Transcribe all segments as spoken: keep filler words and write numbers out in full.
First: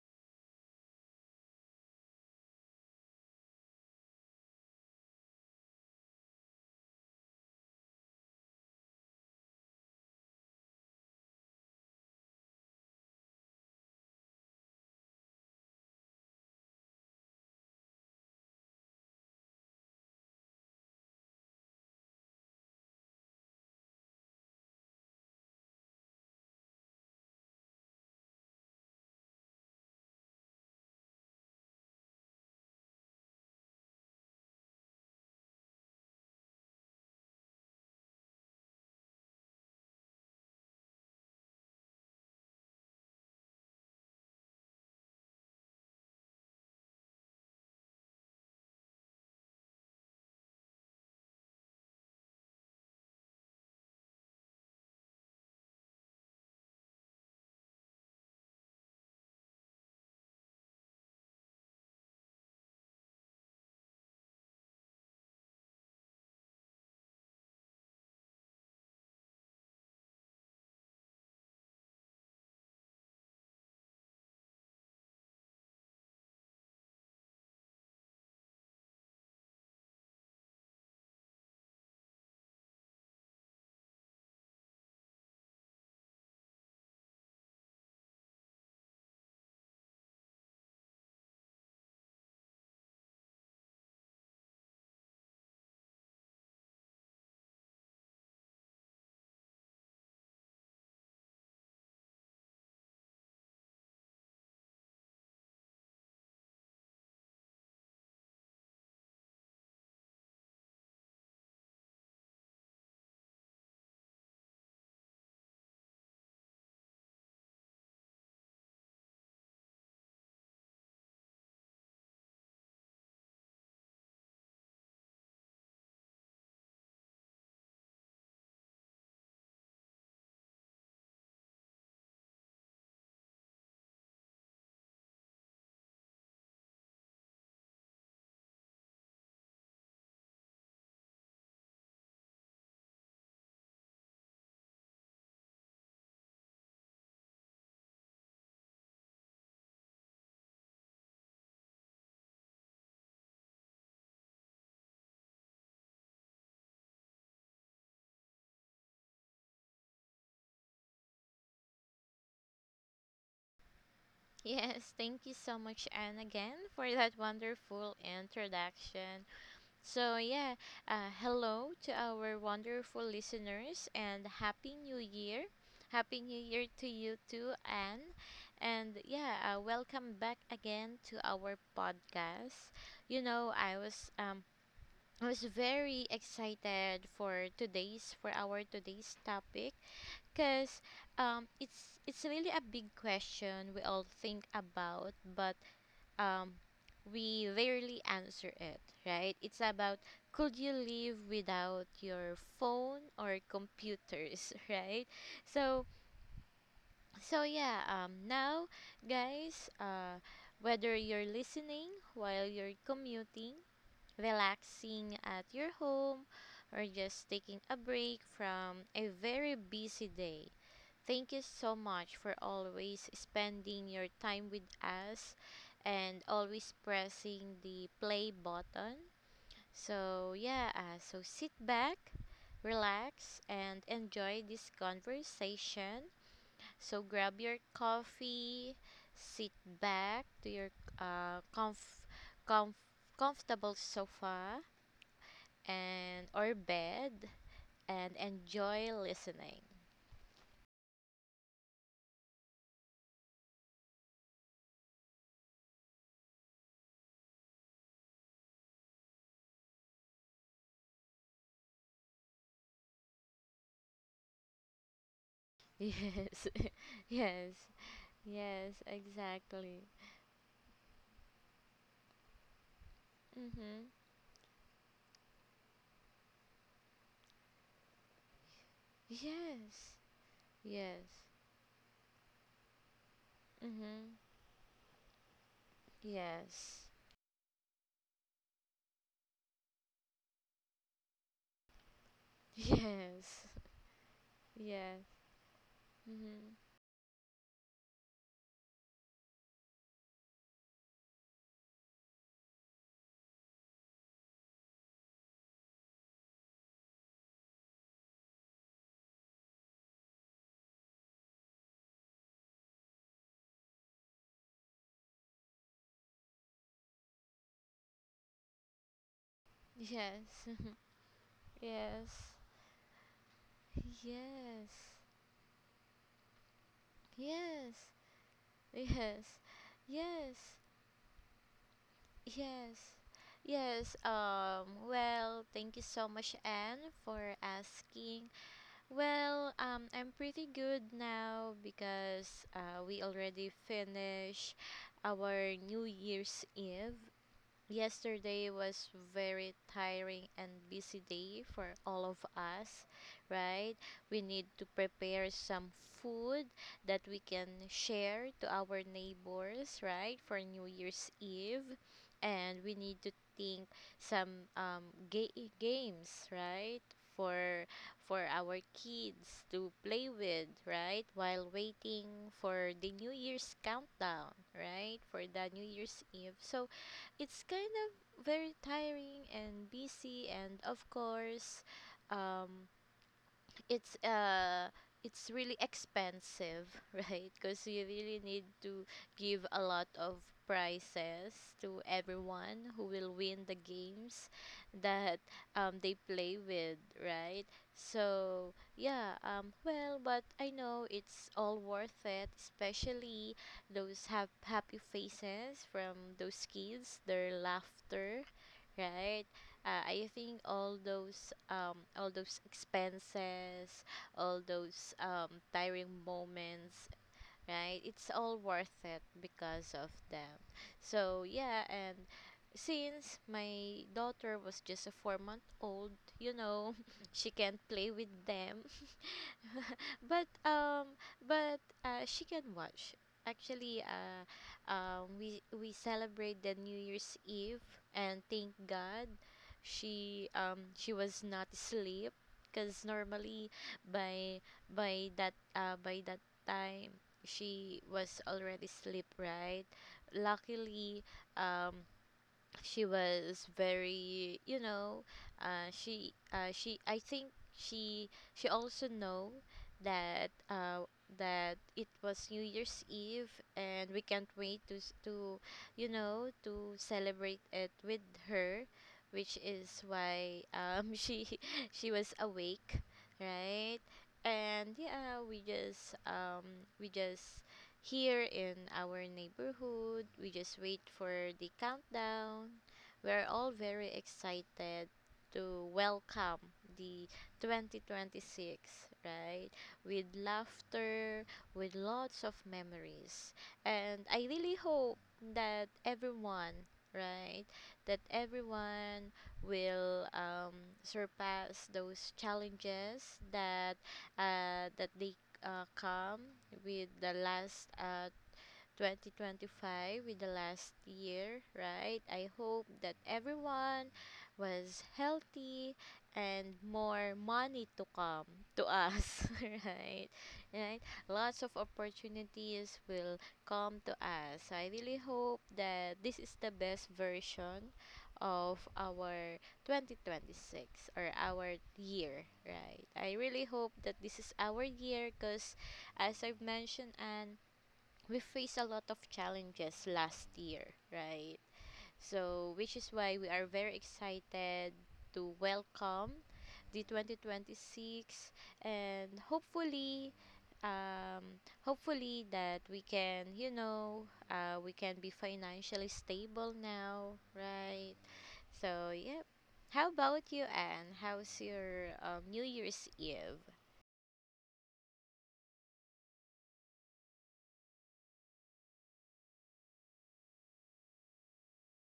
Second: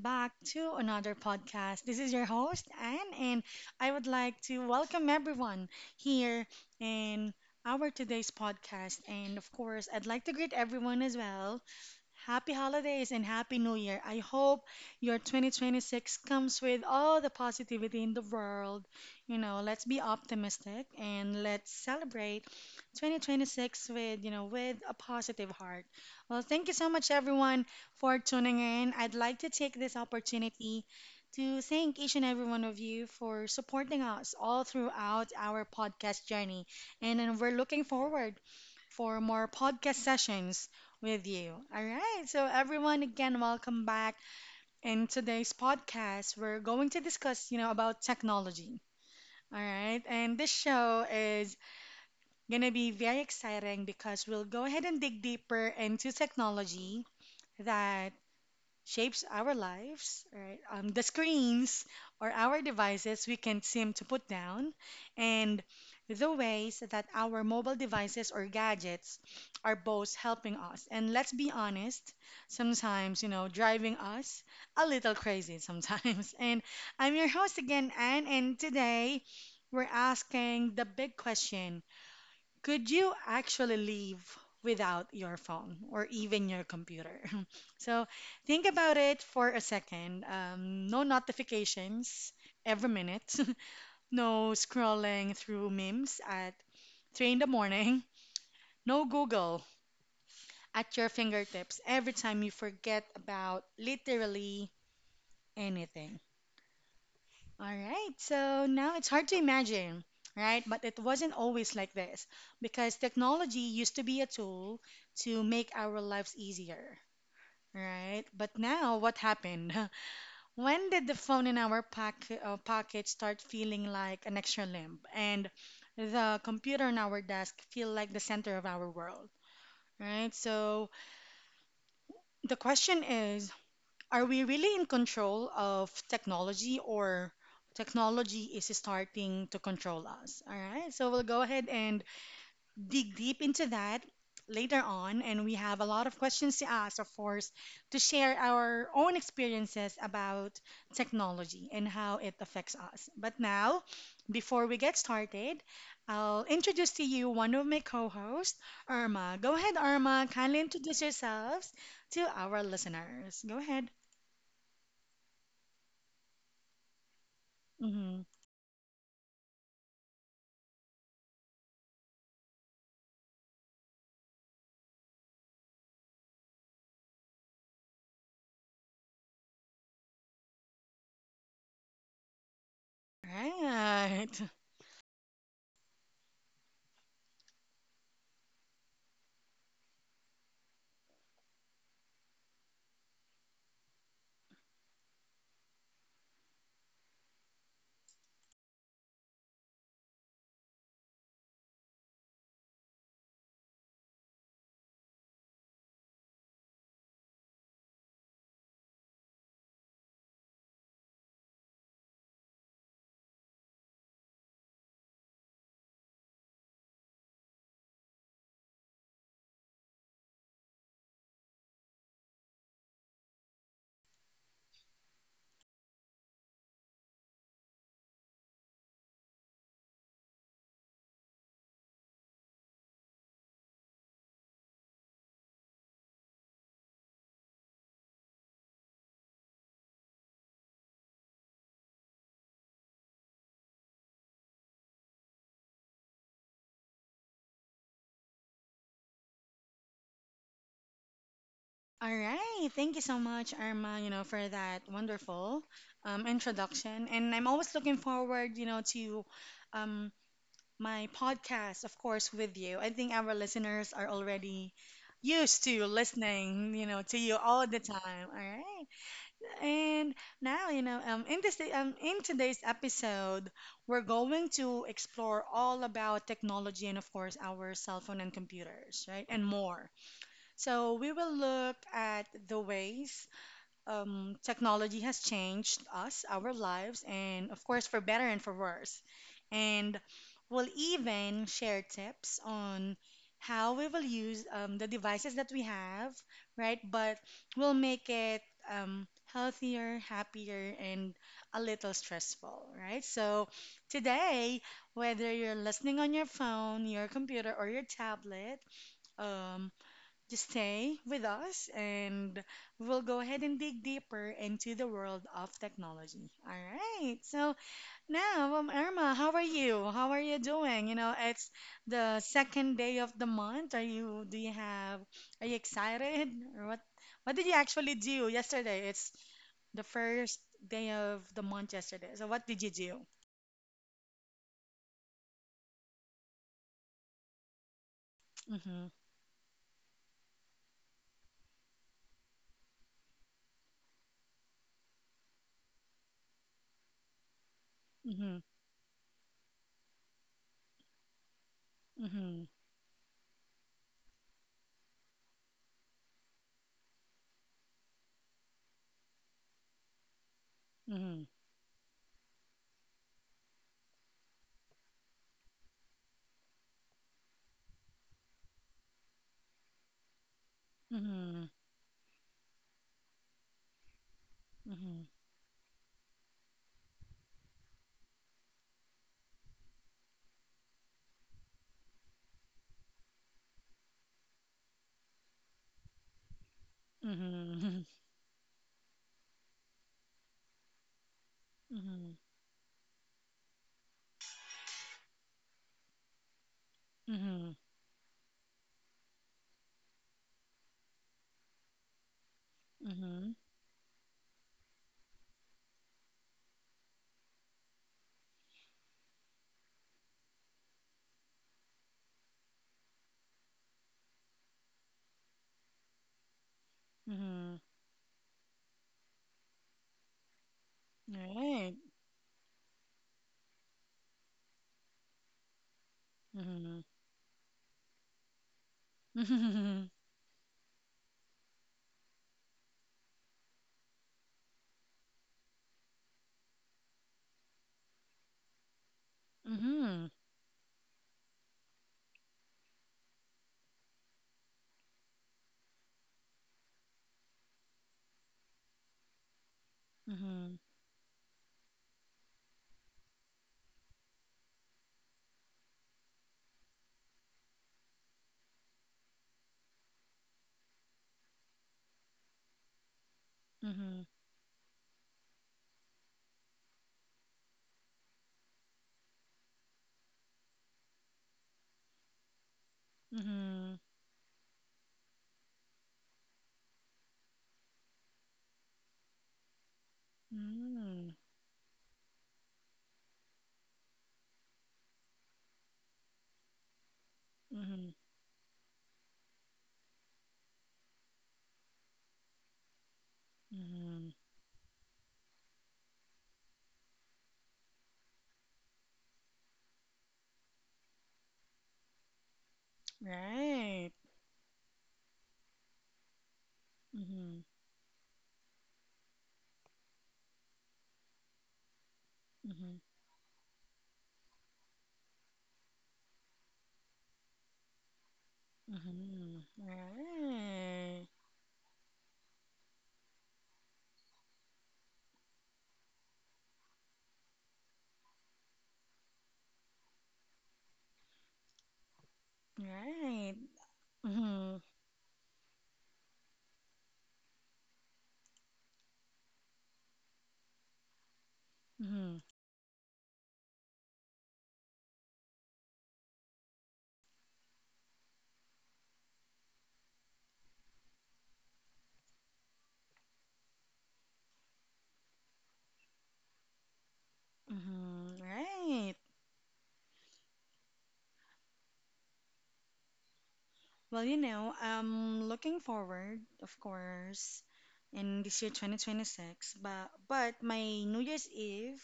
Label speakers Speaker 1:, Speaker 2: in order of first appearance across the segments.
Speaker 1: back to another podcast. This is your host, Anne, and I would like to welcome everyone here in our today's podcast. And of course, I'd like to greet everyone as well. Happy holidays and happy new year. I hope your twenty twenty-six comes with all the positivity in the world. You know, let's be optimistic and let's celebrate twenty twenty-six with, you know, with a positive heart. Well, thank you so much everyone for tuning in. I'd like to take this opportunity to thank each and every one of you for supporting us all throughout our podcast journey. And, and we're looking forward for more podcast sessions with you. All right. So everyone, again, welcome back. In today's podcast, we're going to discuss, you know, about technology. All right. And this show is going to be very exciting because we'll go ahead and dig deeper into technology that shapes our lives, right? Um, the screens or our devices we can't seem to put down, and the ways that our mobile devices or gadgets are both helping us. And let's be honest, sometimes, you know, driving us a little crazy sometimes. And I'm your host again, Anne, and today we're asking the big question, could you actually live without your phone or even your computer? So think about it for a second. Um, no notifications every minute, no scrolling through memes at three in the morning, no Google at your fingertips every time you forget about literally anything. All right, so now it's hard to imagine, right? But it wasn't always like this, because technology used to be a tool to make our lives easier, right? But now what happened? When did the phone in our pack, uh, pocket start feeling like an extra limb, and the computer on our desk feel like the center of our world, right? So the question is, are we really in control of technology, or technology is starting to control us? All right, so we'll go ahead and dig deep into that later on. And we have a lot of questions to ask, of course, to share our own experiences about technology and how it affects us. But now, before we get started, I'll introduce to you one of my co hosts, Irma. Go ahead, Irma, kindly introduce yourselves to our listeners. Go ahead.
Speaker 2: Yes, thank you so much, Anne, again for that wonderful
Speaker 1: Mm-hmm.
Speaker 2: introduction. So, yeah, uh, Hello to our wonderful listeners and Happy New Year. Happy New Year to you too, Anne. And yeah, uh, welcome back again to our podcast. You know, I was
Speaker 1: Right.
Speaker 2: um I was very excited for today's for our today's topic because um, it's it's really a big question we all think about, but um, we rarely answer it, right? It's about could you live without your phone or computers, right? So so yeah, um, Now guys, uh, whether you're listening while you're commuting, relaxing at your home, or just taking a break from a very busy day, thank you so much for always spending your time with us and always pressing the play button. So, yeah, uh, so sit back, relax, and enjoy this conversation. So, grab your coffee, sit back to your uh, comf- comf- comfortable sofa and or bed and enjoy listening.
Speaker 1: All right. Thank you so much, Irma, you know, for that wonderful um, introduction. And I'm always looking forward, you know, to um, my podcast, of course, with you. I think our listeners are already used to
Speaker 2: Yes.
Speaker 1: listening, you know, to you
Speaker 2: Yes.
Speaker 1: all the time. All
Speaker 2: Yes,
Speaker 1: right.
Speaker 2: exactly.
Speaker 1: And now, you know, um, in this um, in today's episode,
Speaker 2: Mhm.
Speaker 1: we're going to explore all about technology and, of course, our cell phone and computers, right, and more.
Speaker 2: Yes.
Speaker 1: So we
Speaker 2: Yes.
Speaker 1: will look at the ways
Speaker 2: Mhm.
Speaker 1: um, technology has changed us, our
Speaker 2: Yes.
Speaker 1: lives, and of course, for better and for worse. And we'll even share tips on
Speaker 2: Yes.
Speaker 1: how we will use um, the
Speaker 2: Yes.
Speaker 1: devices that we have,
Speaker 2: Mhm.
Speaker 1: right? But we'll make it um, healthier, happier, and a little stressful, right? So today, whether you're listening on your phone, your computer, or your tablet, um, just stay with us and we'll go ahead and dig deeper into the world of technology. All right. So now, um, Irma, how are you? How are you
Speaker 2: Yes.
Speaker 1: doing? You know, it's the
Speaker 2: Yes.
Speaker 1: second day of the month. Are you, do you
Speaker 2: Yes.
Speaker 1: have, Are you excited? Or what, what did you actually
Speaker 2: Yes.
Speaker 1: do yesterday? It's the first
Speaker 2: Yes.
Speaker 1: day of the month yesterday. So
Speaker 2: Yes.
Speaker 1: what did you
Speaker 2: Yes.
Speaker 1: do?
Speaker 2: Yes. Um well, thank you so much, Anne, for asking.
Speaker 1: Mm-hmm.
Speaker 2: Well, um, I'm pretty good now because uh, we already finished our New Year's Eve.
Speaker 1: Mm-hmm.
Speaker 2: Yesterday was very tiring and busy day for all of us, right? We need to prepare some food that we can share to our neighbors, right? For New Year's
Speaker 1: Mm-hmm.
Speaker 2: Eve. And we need to think some um ga- games, right? For for our kids to play with, right?
Speaker 1: Mm-hmm.
Speaker 2: While waiting for the New Year's countdown,
Speaker 1: Mm-hmm.
Speaker 2: right? For the New Year's Eve. So it's kind of very tiring and busy, and of course um it's uh it's really expensive,
Speaker 1: Mm-hmm.
Speaker 2: right? Because
Speaker 1: Mm-hmm.
Speaker 2: you really need to give a lot of prizes to
Speaker 1: Mm-hmm.
Speaker 2: everyone who will win the games that um, they play with,
Speaker 1: Mm-hmm.
Speaker 2: right? So yeah, um, well, but I know it's all worth it,
Speaker 1: Mm-hmm.
Speaker 2: especially those have happy faces from those kids, their laughter, right? Uh, I think all those um all those expenses, all those um tiring moments,
Speaker 1: Mhm.
Speaker 2: right? It's all worth it because of them. So yeah.
Speaker 1: Right.
Speaker 2: And since my daughter was just a four month old, you
Speaker 1: Mhm.
Speaker 2: know, she can't play with them.
Speaker 1: Mhm.
Speaker 2: but um but uh, She can watch, actually. Uh um we we celebrate the New Year's Eve, and thank God
Speaker 1: Mhm.
Speaker 2: she um she was not asleep, because normally by by that uh by that time she was already asleep, right?
Speaker 1: Mhm.
Speaker 2: Luckily, um she was very, you know, uh, she uh, she, I think, she she also know that uh, that it was New Year's Eve, and
Speaker 1: Mhm.
Speaker 2: we can't wait to s- to, you know, to celebrate it with her, which is why um she she was awake,
Speaker 1: Mhm.
Speaker 2: right? And yeah, we just um we just here in our neighborhood, we just wait
Speaker 1: Mhm.
Speaker 2: for the countdown. We're all very excited to welcome the
Speaker 1: Mhm.
Speaker 2: twenty twenty-six, right? With laughter, with lots of memories. And
Speaker 1: Mhm.
Speaker 2: I really hope that everyone, right, that everyone will um, surpass those challenges that
Speaker 1: Right.
Speaker 2: uh, that they uh, calm with the
Speaker 1: Mhm.
Speaker 2: last uh, twenty twenty-five, with the last year, right? I hope
Speaker 1: Mhm.
Speaker 2: that everyone was healthy and more money to come to us,
Speaker 1: Mhm.
Speaker 2: right? Right?
Speaker 1: Right.
Speaker 2: Lots of opportunities will come to us. So I really hope that this is the best version of our twenty twenty-six, or our year, right? I
Speaker 1: Right.
Speaker 2: really hope that this is
Speaker 1: Mhm.
Speaker 2: our year, because as I've mentioned, and we faced a lot of challenges last year, right?
Speaker 1: Mhm.
Speaker 2: So, which is why we are very excited to welcome the twenty twenty-six, and hopefully um hopefully that we can, you know, uh we can be financially stable now, right?
Speaker 1: Mhm.
Speaker 2: So
Speaker 1: Right.
Speaker 2: yep. How about you, Anne? How's your um, New Year's Eve?
Speaker 1: Well, you know, I'm looking forward, of course, in this year twenty twenty-six, but but my New Year's Eve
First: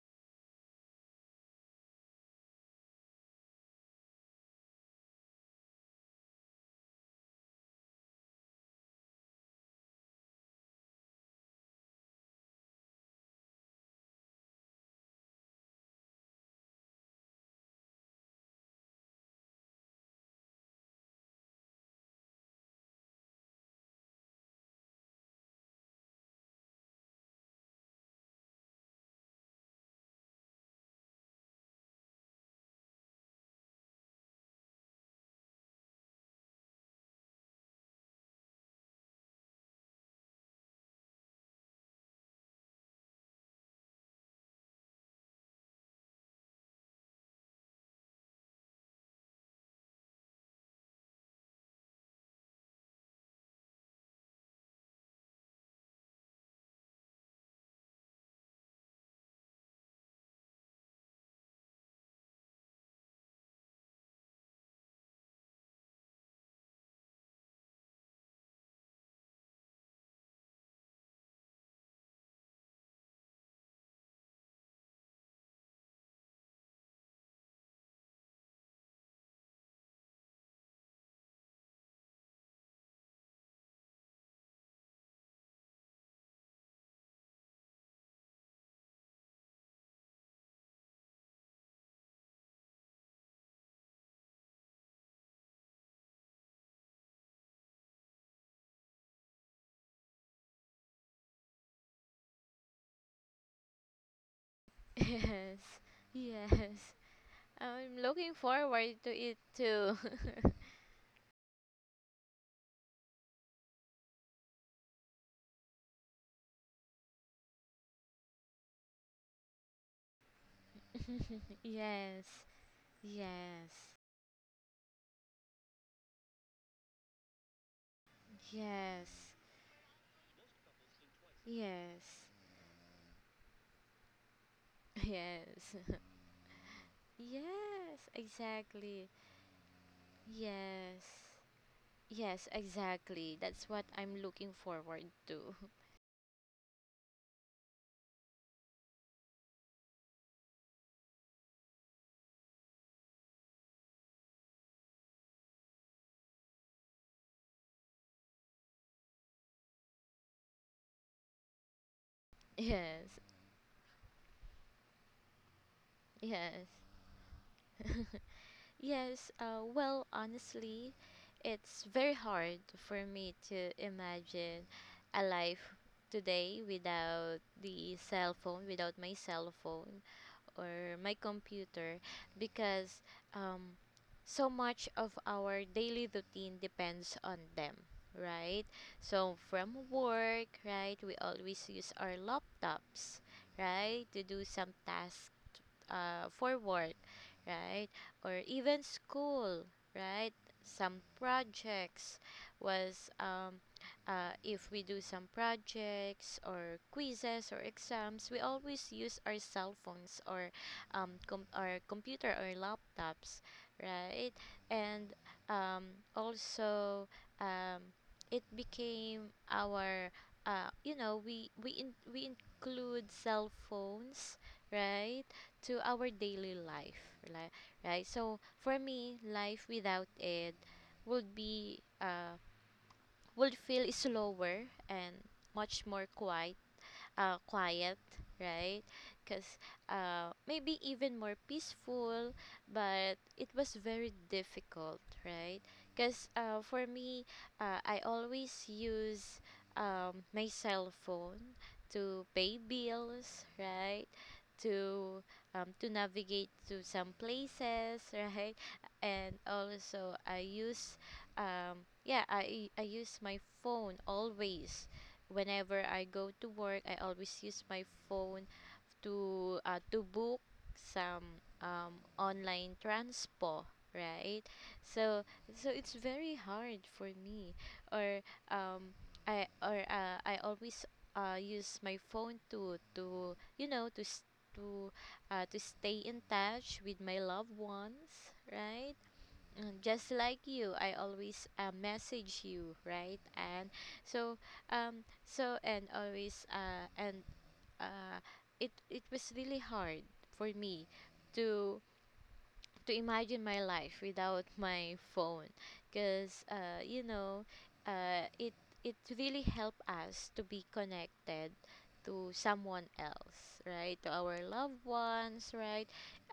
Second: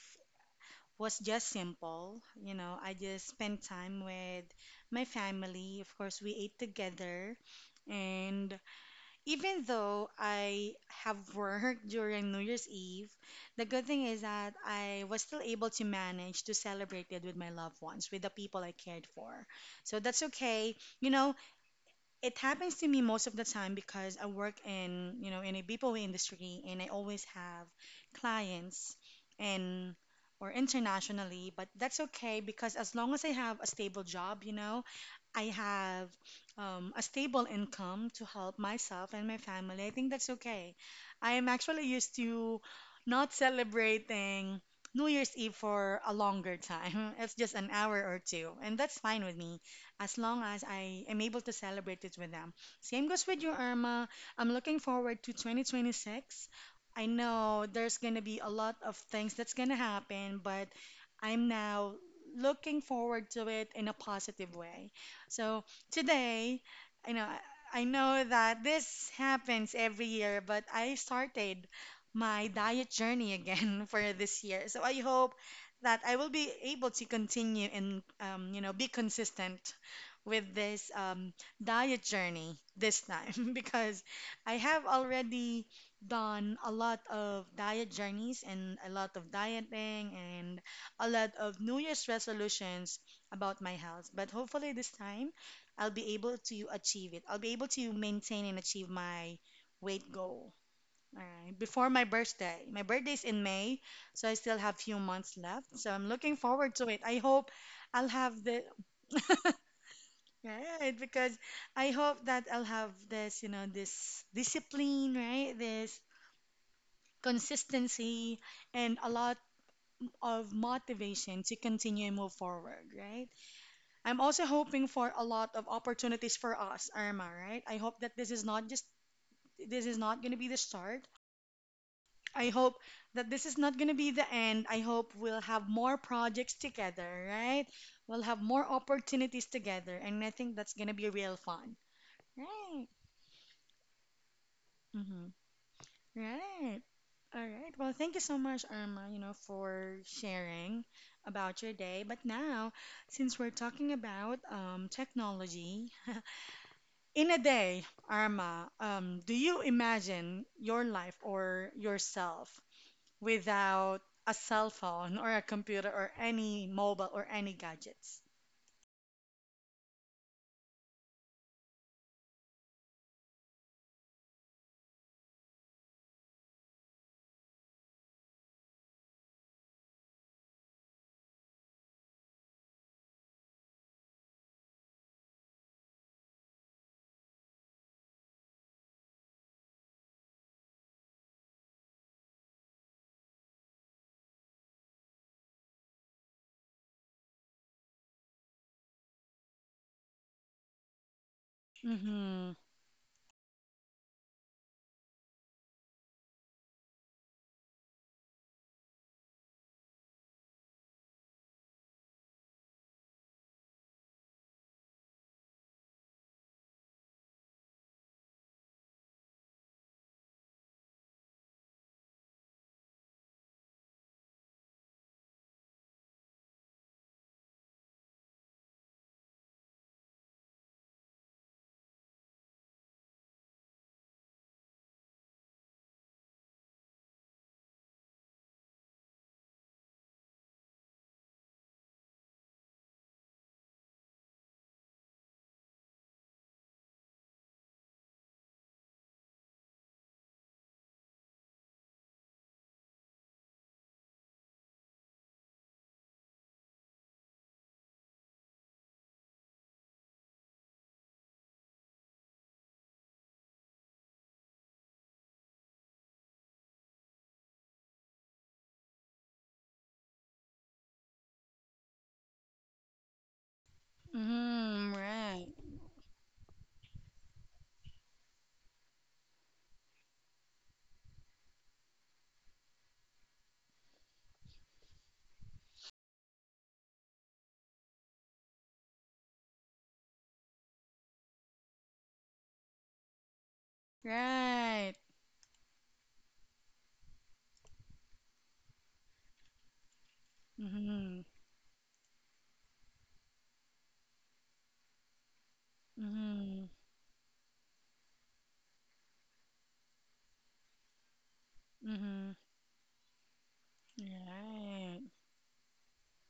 Speaker 1: was just simple. You know, I just spent time with my family. Of course, we ate together. And even though I have worked during New Year's Eve, the good thing is that I was still able to manage to celebrate it with my loved ones, with the people I cared for. So that's okay. You know, it happens to me most of the time because I work in, you know, in a B P O industry and I always have clients and or internationally, but that's okay because as long as I have a stable job, you know, I have um, a stable income to help myself and my family. I think that's okay. I am actually used to not celebrating New Year's Eve for a longer time. It's just an hour or two, and that's fine with me as long as I am able to celebrate it with them. Same goes with you, Irma. I'm looking forward to twenty twenty-six. I know there's going to be a lot of things that's going to happen, but I'm now looking forward to it in a positive way. So today, you know, I know that this happens every year, but I started my diet journey again for this year. So I hope that I will be able to continue and um, you know, be consistent with this um, diet journey this time because I have already done a lot of diet journeys and a lot of dieting and a lot of New Year's resolutions about my health. But hopefully, this time I'll be able to achieve it. I'll be able to maintain and achieve my weight goal. All right, before my birthday. My birthday is in May, so I still have few months
Speaker 2: Yes.
Speaker 1: left. So I'm looking
Speaker 2: Yes.
Speaker 1: forward to it. I hope
Speaker 2: I'm
Speaker 1: I'll
Speaker 2: looking
Speaker 1: have the
Speaker 2: forward to it too.
Speaker 1: right, because I hope that I'll have this, you know, this discipline, right? This consistency and a lot of motivation to continue and
Speaker 2: Yes,
Speaker 1: move forward, right?
Speaker 2: yes,
Speaker 1: I'm also hoping for a lot of opportunities for us, Irma, right? I hope that this is not just
Speaker 2: yes,
Speaker 1: this is not going to be the start.
Speaker 2: yes,
Speaker 1: I hope that this is not going to be the end. I hope we'll have
Speaker 2: yes.
Speaker 1: more projects together, right?
Speaker 2: Yes,
Speaker 1: We'll have more
Speaker 2: exactly.
Speaker 1: opportunities together, and I think that's going to
Speaker 2: Yes,
Speaker 1: be real fun.
Speaker 2: yes,
Speaker 1: Right.
Speaker 2: exactly. That's what I'm looking forward
Speaker 1: Mm-hmm.
Speaker 2: to.
Speaker 1: Right. All right. Well, thank you so much, Irma, you know, for sharing about your day. But now, since we're talking about um, technology, in a day, Irma, um, do you imagine your life or yourself
Speaker 2: Yes,
Speaker 1: without a cell phone or a computer or any
Speaker 2: yes.
Speaker 1: mobile or any gadgets?
Speaker 2: Yes, uh, well, honestly, it's very hard for me to imagine a life today without the cell phone, without my cell phone or my computer, because um, so much of our daily routine depends on them, right? So, from work, right, we always use our laptops, right, to do some tasks, uh, for work, right? Or even school, right? Some projects
Speaker 1: Mm-hmm.
Speaker 2: was um, uh, if we do some projects or quizzes or exams, we always use our cell phones or um, com- our computer or laptops, right? And um, also, um, it became our, uh, you know, we we in- we include cell phones, right, to our daily life, li- right? So for me, life without it would be uh would feel slower and much more quiet, uh, quiet, right? Because uh, maybe even more peaceful, but it was very difficult, right? Because uh, for me, uh, I always use um, my cell phone to pay bills, right? To um, to navigate to some places, right? And also I use um yeah I I use my phone always. Whenever I go to work, I always use my phone to uh, to book some um, online transpo, right?
Speaker 1: Mm-hmm.
Speaker 2: So
Speaker 1: Right.
Speaker 2: so it's very hard for me, or um, I, or uh, I always uh, use my phone to to you know, to s- to uh, to stay in touch with my loved ones, right? Mm, just like you, I always, uh, message you, right? and so
Speaker 1: Right.
Speaker 2: um so And always, uh and uh it it was really hard for me
Speaker 1: Mm-hmm.
Speaker 2: to to imagine my life without my phone, because,
Speaker 1: Mm-hmm.
Speaker 2: uh, you know, uh, it it really helped us to be connected to
Speaker 1: Mm-hmm.
Speaker 2: someone else, right, to our loved
Speaker 1: Right.
Speaker 2: ones, right?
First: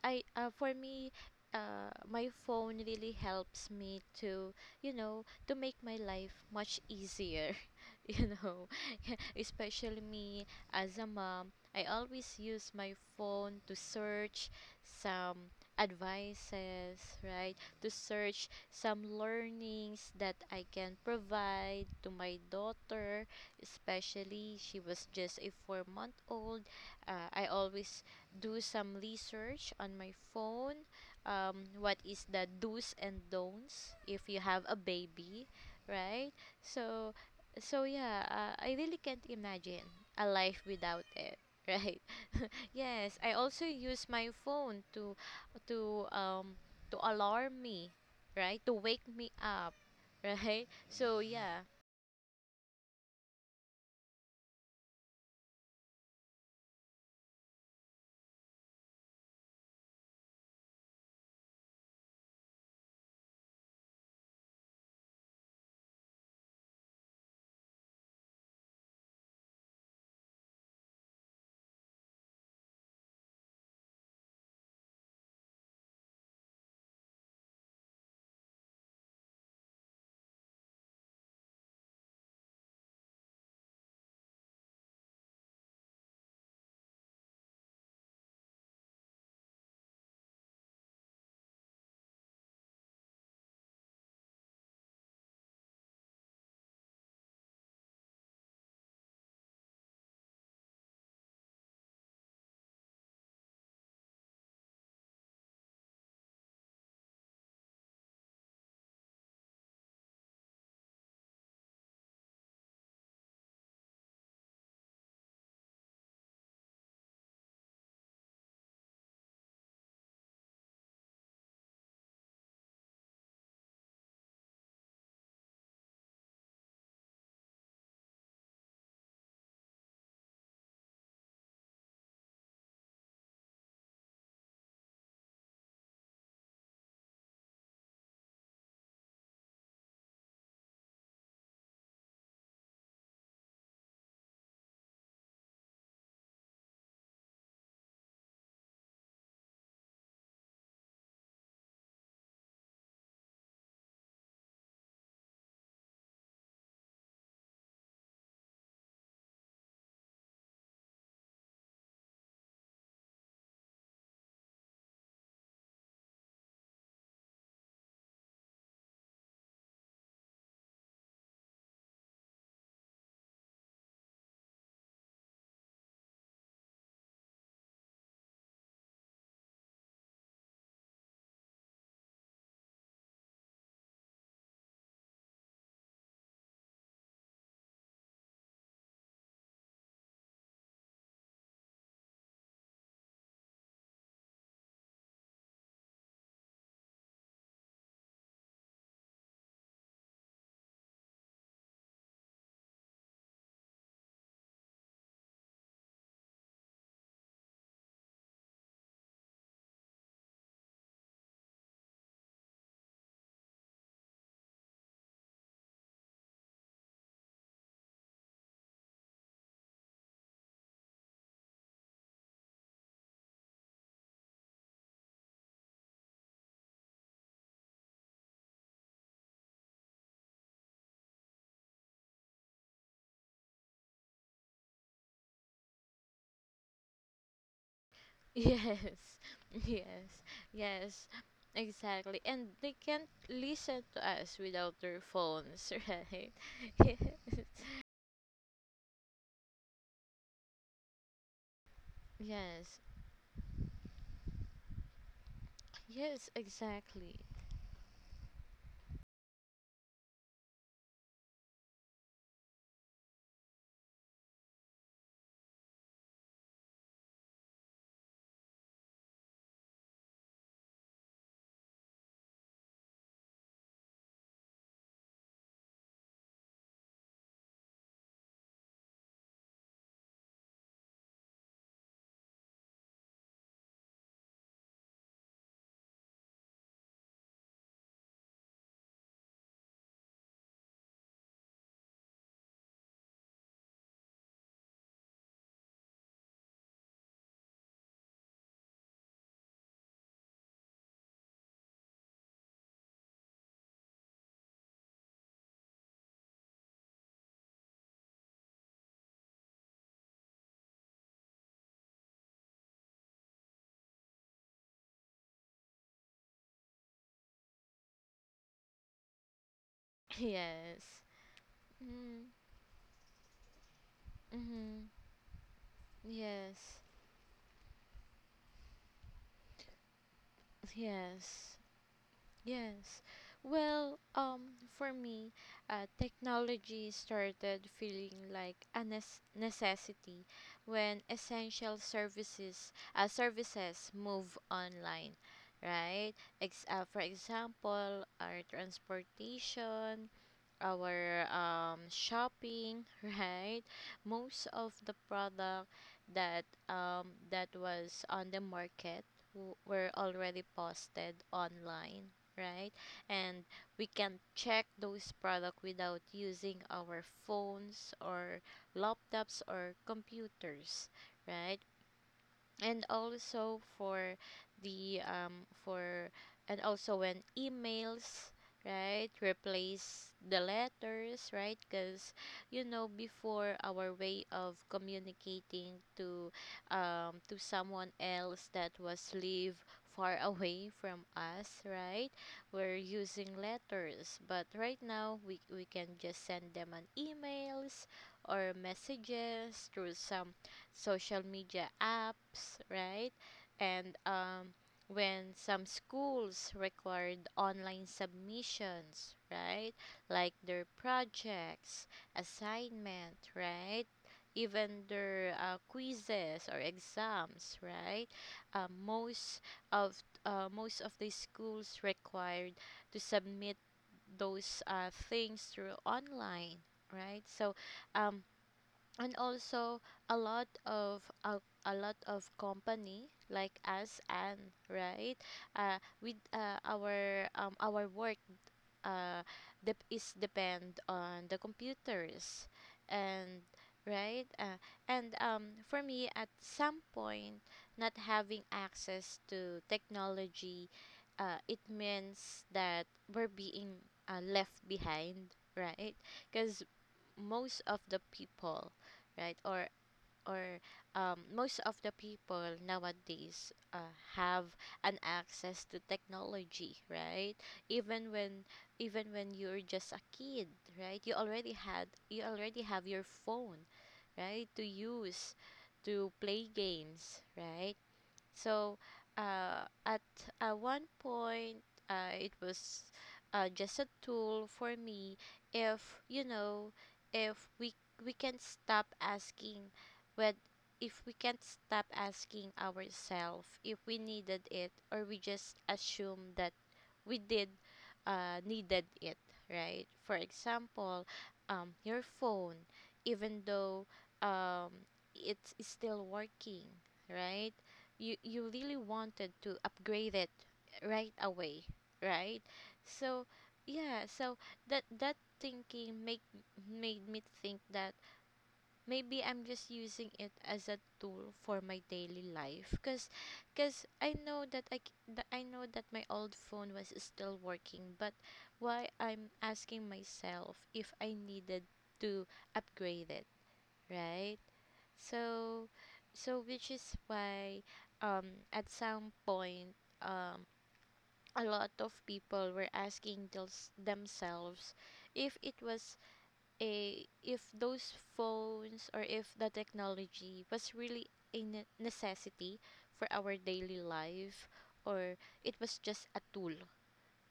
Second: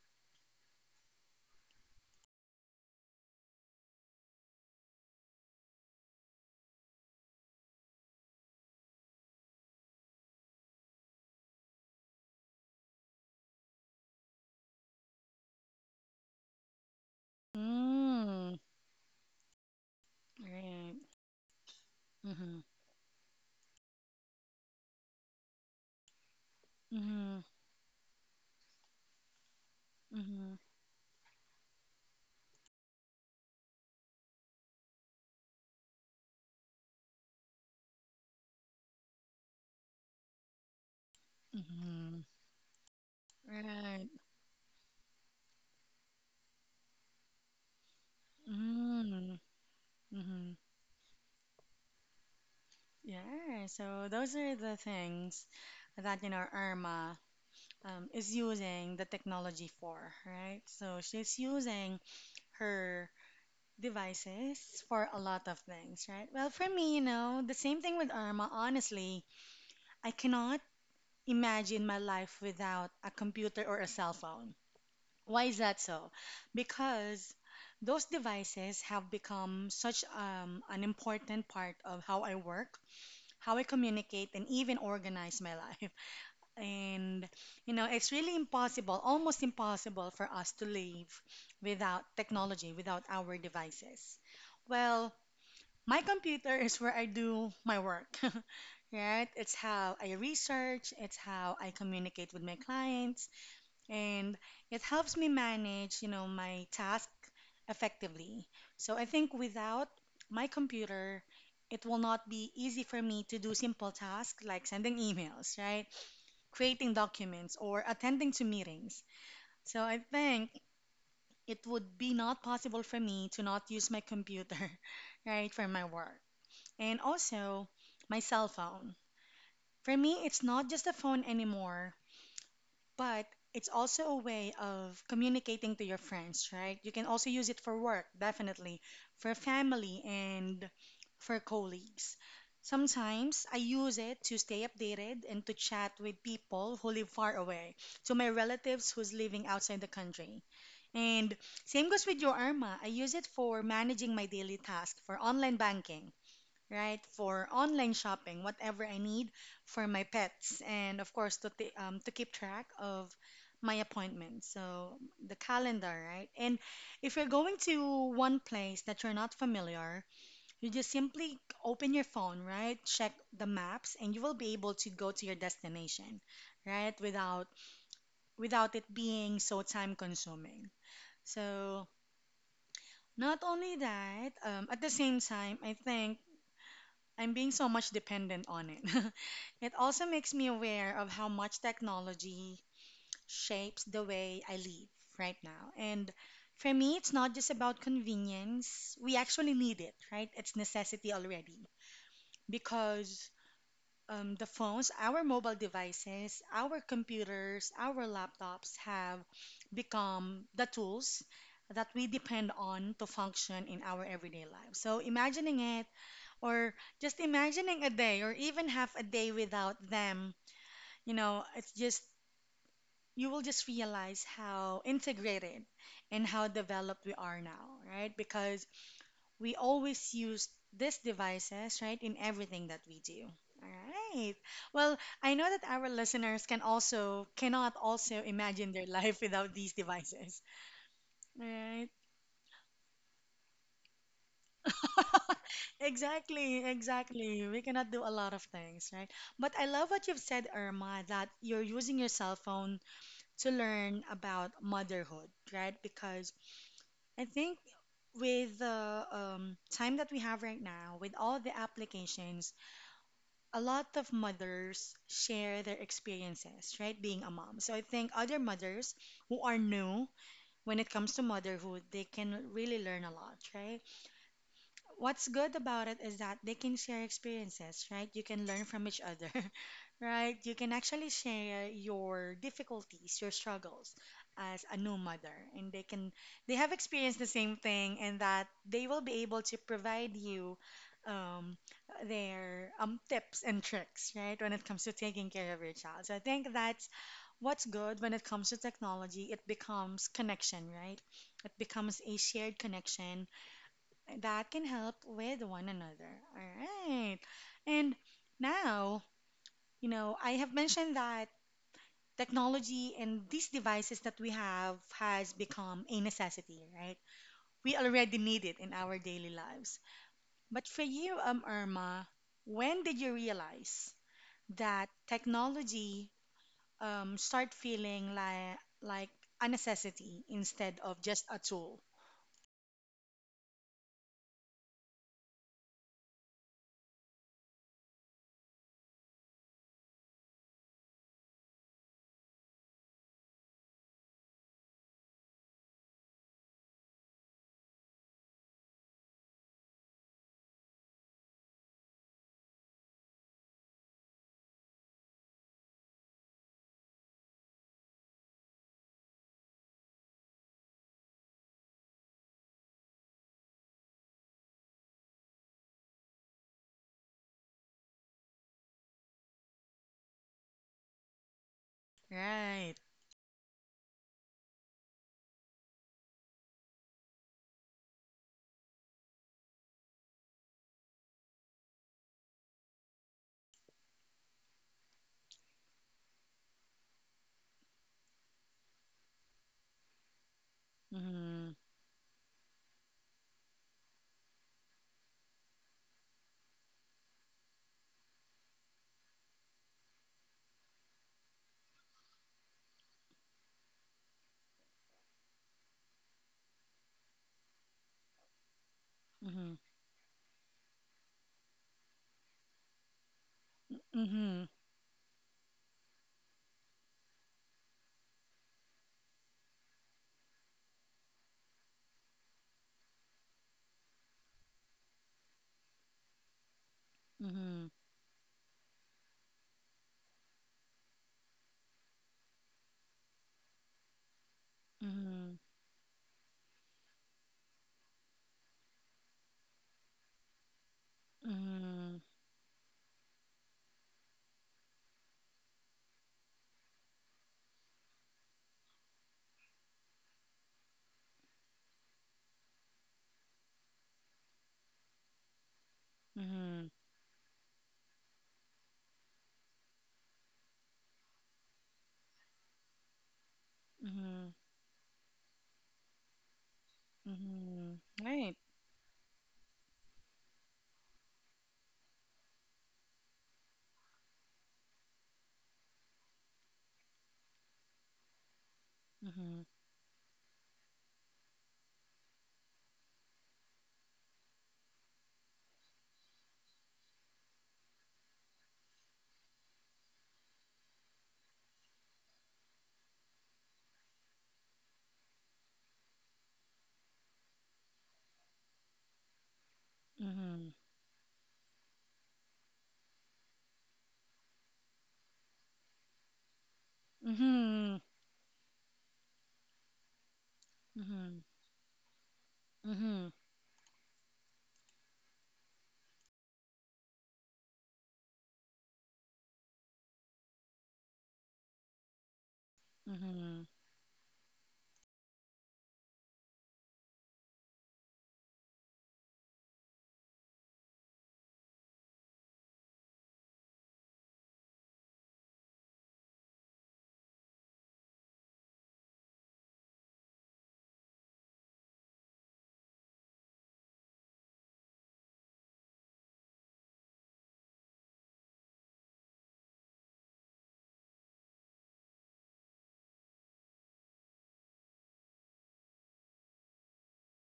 Speaker 2: I uh, For me, uh, my phone really helps me to, you know, to make my life much easier. You know, especially me, as a mom, I always use my phone to search some advices, right? To search
Speaker 1: Mm.
Speaker 2: some learnings that I
Speaker 1: Right.
Speaker 2: can provide to my
Speaker 1: Mhm.
Speaker 2: daughter, especially she was just a four month old. Uh,
Speaker 1: Mhm.
Speaker 2: I always do some research on my
Speaker 1: Mhm.
Speaker 2: phone. Um, what is the do's and don'ts if you have a baby, right? So, so yeah, uh, I really can't imagine a life without it. Right?
Speaker 1: Mhm.
Speaker 2: Yes, I also
Speaker 1: Right.
Speaker 2: use my phone to to um to alarm me, right? To wake me
Speaker 1: Mm.
Speaker 2: up.
Speaker 1: Mhm.
Speaker 2: Right? So yeah.
Speaker 1: Yeah. So those are the things that, you know, Irma um, is using the technology for, right? So she's using her devices for a lot of things, right? Well, for me, you know, the same thing with Irma. Honestly, I cannot imagine my life without a computer or a cell phone. Why is that so? Because those devices have become such um, an important part of how I work, how I communicate, and even organize my life. And, you know, it's really impossible, almost impossible for us to live without technology, without our devices. Well, my computer is where I do my work, right? It's how I research, it's how I communicate with my clients, and it helps me manage, you know, my task effectively. So I think without my computer, it will not be easy for me to do simple tasks like sending emails, right? Creating documents or attending to meetings. So I think it would be not possible for me to not use my computer, right, for my work. And also my cell phone. For me, it's not just a phone anymore. But it's also a way of communicating to your friends, right? You can also use it for work, definitely, for family, and for colleagues. Sometimes I use it to stay updated and to chat with people who live far away, to my relatives who's living outside the country. And same goes with your Arma. I use it for managing my daily tasks, for online banking, right? For online shopping, whatever I need for my pets, and of course to t- um, to keep track of my appointments. So the calendar, right? And if you're going to one place that you're not familiar, you just simply open your phone, right? Check the maps, and you will be able to go to your destination, right? Without without it being so time consuming. So not only that, um, at the same time, I think I'm being so much dependent on it. It also makes me aware of how much technology shapes the way I live right now. And for me, it's not just about convenience. We actually need it, right? It's necessity already because um, the phones, our mobile devices, our computers, our laptops have become the tools that we depend on to function in our everyday lives. So imagining it or just imagining a day or even half a day without them, you know it's just, you will just realize how integrated and how developed we are now, right? Because we always use these devices, right, in everything that we do. All right, well, I know that our listeners can also cannot also imagine their
Speaker 2: Yes.
Speaker 1: life without these
Speaker 2: Yes.
Speaker 1: devices,
Speaker 2: Yes.
Speaker 1: right?
Speaker 2: Exactly. And they can't listen to us without their phones, right?
Speaker 1: Exactly,
Speaker 2: Yes.
Speaker 1: exactly. We cannot do a lot of things, right? But I love what you've said, Irma, that you're using your cell
Speaker 2: Yes.
Speaker 1: phone to learn about motherhood, right?
Speaker 2: Yes,
Speaker 1: Because
Speaker 2: exactly.
Speaker 1: I think with the um, time that we have right now, with all the applications, a lot of mothers share their experiences, right? Being a mom. So I think other mothers who are new when it comes to motherhood, they can really learn a lot, right? What's good about it is that they can share experiences, right? You can learn from each other, right? You can actually share your difficulties, your struggles as a new mother, and they can, they have experienced the same thing, and that they will be able to provide you um, their um, tips and tricks, right? When it comes to taking care of your child, so I think that's what's good when it comes to technology. It becomes connection, right? It becomes a shared connection that can help with one another. All right. And now, you know, I have mentioned that technology and these devices that we have has become a necessity, right? We already need it in our daily lives. But for
Speaker 2: Yes.
Speaker 1: you, um, Irma,
Speaker 2: Mm-hmm.
Speaker 1: when did you realize
Speaker 2: Mm-hmm.
Speaker 1: that technology
Speaker 2: Yes.
Speaker 1: um, start feeling like like a necessity instead of just a
Speaker 2: Yes.
Speaker 1: tool?
Speaker 2: Yes. Well, um, for me, uh, technology started feeling like a nes- necessity when essential services uh, services move online, right? Ex- uh, for example, our transportation, our um, shopping, right? Most of the product that um, that was on the market w- were already posted online, right? And we can check those products without using our phones or laptops or computers, right?
Speaker 1: Right.
Speaker 2: and also for the um for and Also, when emails, right, replace the letters, right? Because, you know, before our way of communicating to um to someone else that was live far away from
Speaker 1: Mm-hmm.
Speaker 2: us, right, we're using letters, but right now we we can just send them an emails or messages through some social media apps, right? And um, when some schools required online submissions,
Speaker 1: Mm-hmm.
Speaker 2: right? Like their projects, assignment, right?
Speaker 1: Mm-hmm.
Speaker 2: Even their uh, quizzes or exams, right? Uh, most of uh, Most of the schools required to submit those uh, things through online, right? So,
Speaker 1: Mm-hmm.
Speaker 2: um, and also a lot of a, a lot of company like us, and right
Speaker 1: Mm-hmm.
Speaker 2: uh, with uh, our um, our work, uh, dep is depend on the
Speaker 1: Mm-hmm.
Speaker 2: computers and, right, uh, and um, for me, at some point, not having access to technology, uh, it means that we're being, uh, left behind, right? Because
Speaker 1: Mm-hmm.
Speaker 2: most of the people, right, Or or um, most of the people nowadays uh,
Speaker 1: Mm-hmm.
Speaker 2: have an access to technology, right?
Speaker 1: Mm-hmm.
Speaker 2: Even
Speaker 1: Right.
Speaker 2: when Even when you're just a kid, right? You already had you already have your phone, right? To use, to play games, right? So
Speaker 1: Mm-hmm.
Speaker 2: uh, at uh, one point, uh, it was, uh, just a tool for me. If, you know, if we we can stop asking, when if we can't stop asking ourselves if we needed it, or we just assume that we did uh, needed it, right? For
Speaker 1: Mm-hmm.
Speaker 2: example, um, your phone, even though um, it's still working, right?
Speaker 1: Mm-hmm.
Speaker 2: You you really wanted to upgrade it right
Speaker 1: Mm-hmm.
Speaker 2: away, right?
Speaker 1: Mm-hmm.
Speaker 2: So yeah, so that that thinking make made me think that maybe I'm just using it as a tool for my daily life cuz
Speaker 1: Mm-hmm.
Speaker 2: cuz I know that I c- that I know that my old phone was still working but why I'm asking myself if I needed to upgrade it, right? So so which is why, um at some point, um a lot of people were asking thels- themselves if it was a, if those phones or if the technology was really a ne- necessity for our daily life, or it was just a tool,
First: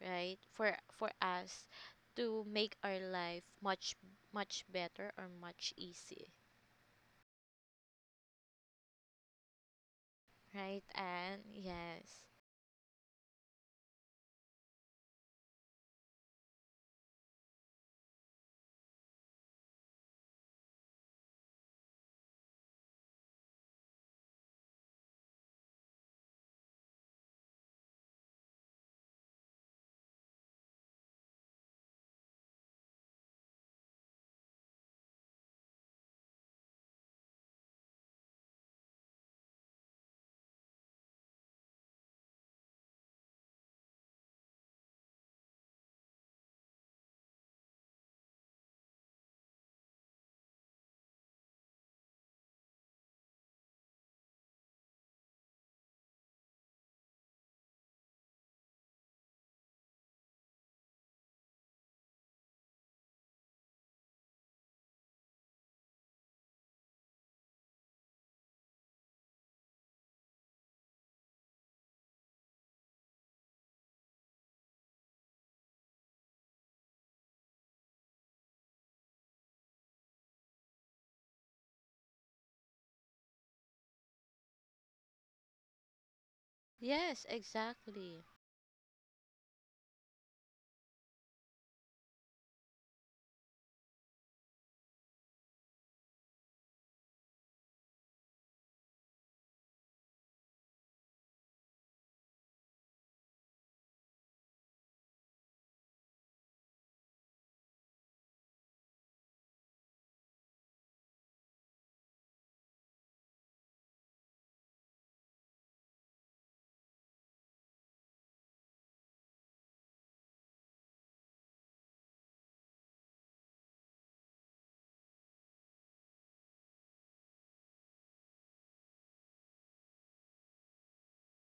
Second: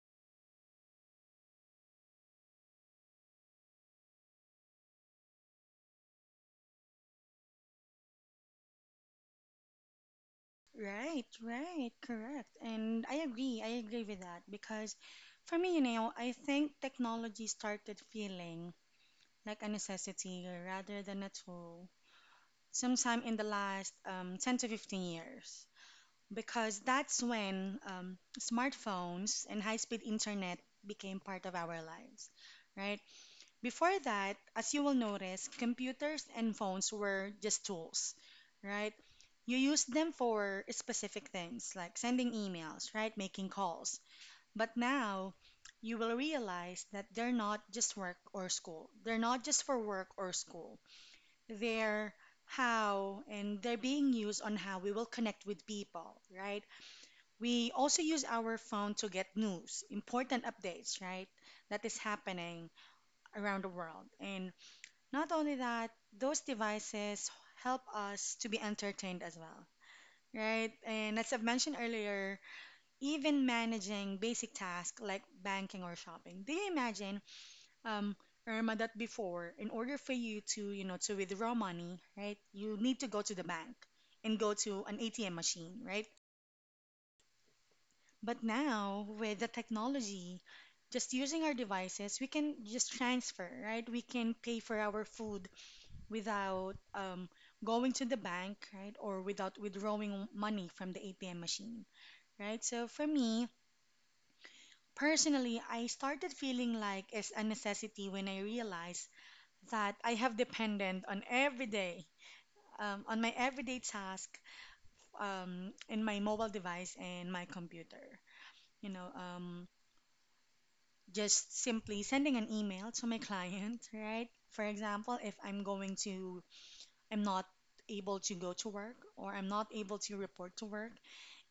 Speaker 2: right? For for us to make our life much much better or much easy, right?
Speaker 1: Right,
Speaker 2: And
Speaker 1: right,
Speaker 2: yes,
Speaker 1: correct. And I agree. I agree with that because for me, you know, I think technology started feeling like a necessity rather than a tool sometime in the last um, ten to fifteen years, because that's when um, smartphones and high-speed internet became part of our lives, right? Before that, as you will notice, computers and phones were just tools, right? You use them for specific things like sending emails, right? Making calls. But now you will realize that they're not just work or school. They're not just for work or school. They're how and they're being used on how we will connect with people, right? We also use our phone to get news, important updates, right? That is happening around the world. And not only that, those devices help us to be entertained as well, right? And as I've mentioned earlier, even managing basic tasks like banking or shopping. Do you imagine, um, Irma, that before, in order for you to, you know, to withdraw money, right, you need to go to the bank and go to an A T M machine, right?
Speaker 2: yes, exactly,
Speaker 1: But now, with the technology, just using our devices, we can just transfer, right? We can pay for our food without um, going to the bank, right? Or without withdrawing money from the A T M machine, right? So for me, personally, I started feeling like it's a necessity when I realized that I have dependent on every day, um, on my everyday task, um, in my mobile device and my computer. You know, um, just simply sending an email to my client, right? For example, if I'm going to, I'm not able to go to work or I'm not able to report to work.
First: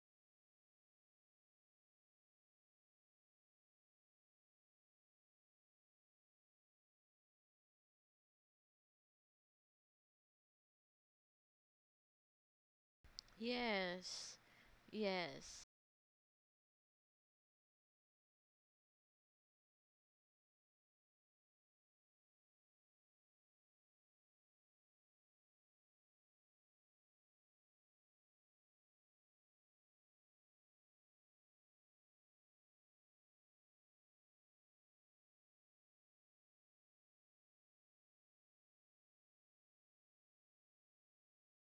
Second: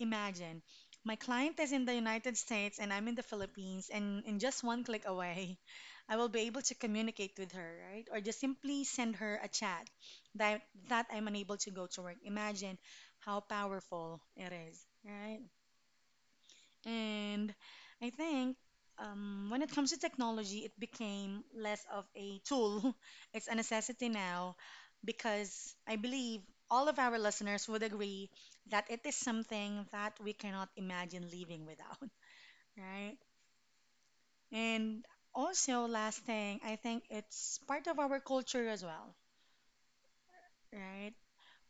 Speaker 1: Imagine my client is in the United States and I'm in the Philippines, and in just one click away, I will be able to communicate with her, right? Or just simply send her a chat that, that I'm unable to go to work. Imagine how powerful
Speaker 2: yes,
Speaker 1: it is, right?
Speaker 2: yes.
Speaker 1: And I think um, when it comes to technology, it became less of a tool. It's a necessity now because I believe all of our listeners would agree that it is something that we cannot imagine living without, right? And also, last thing, I think it's part of our culture as well, right?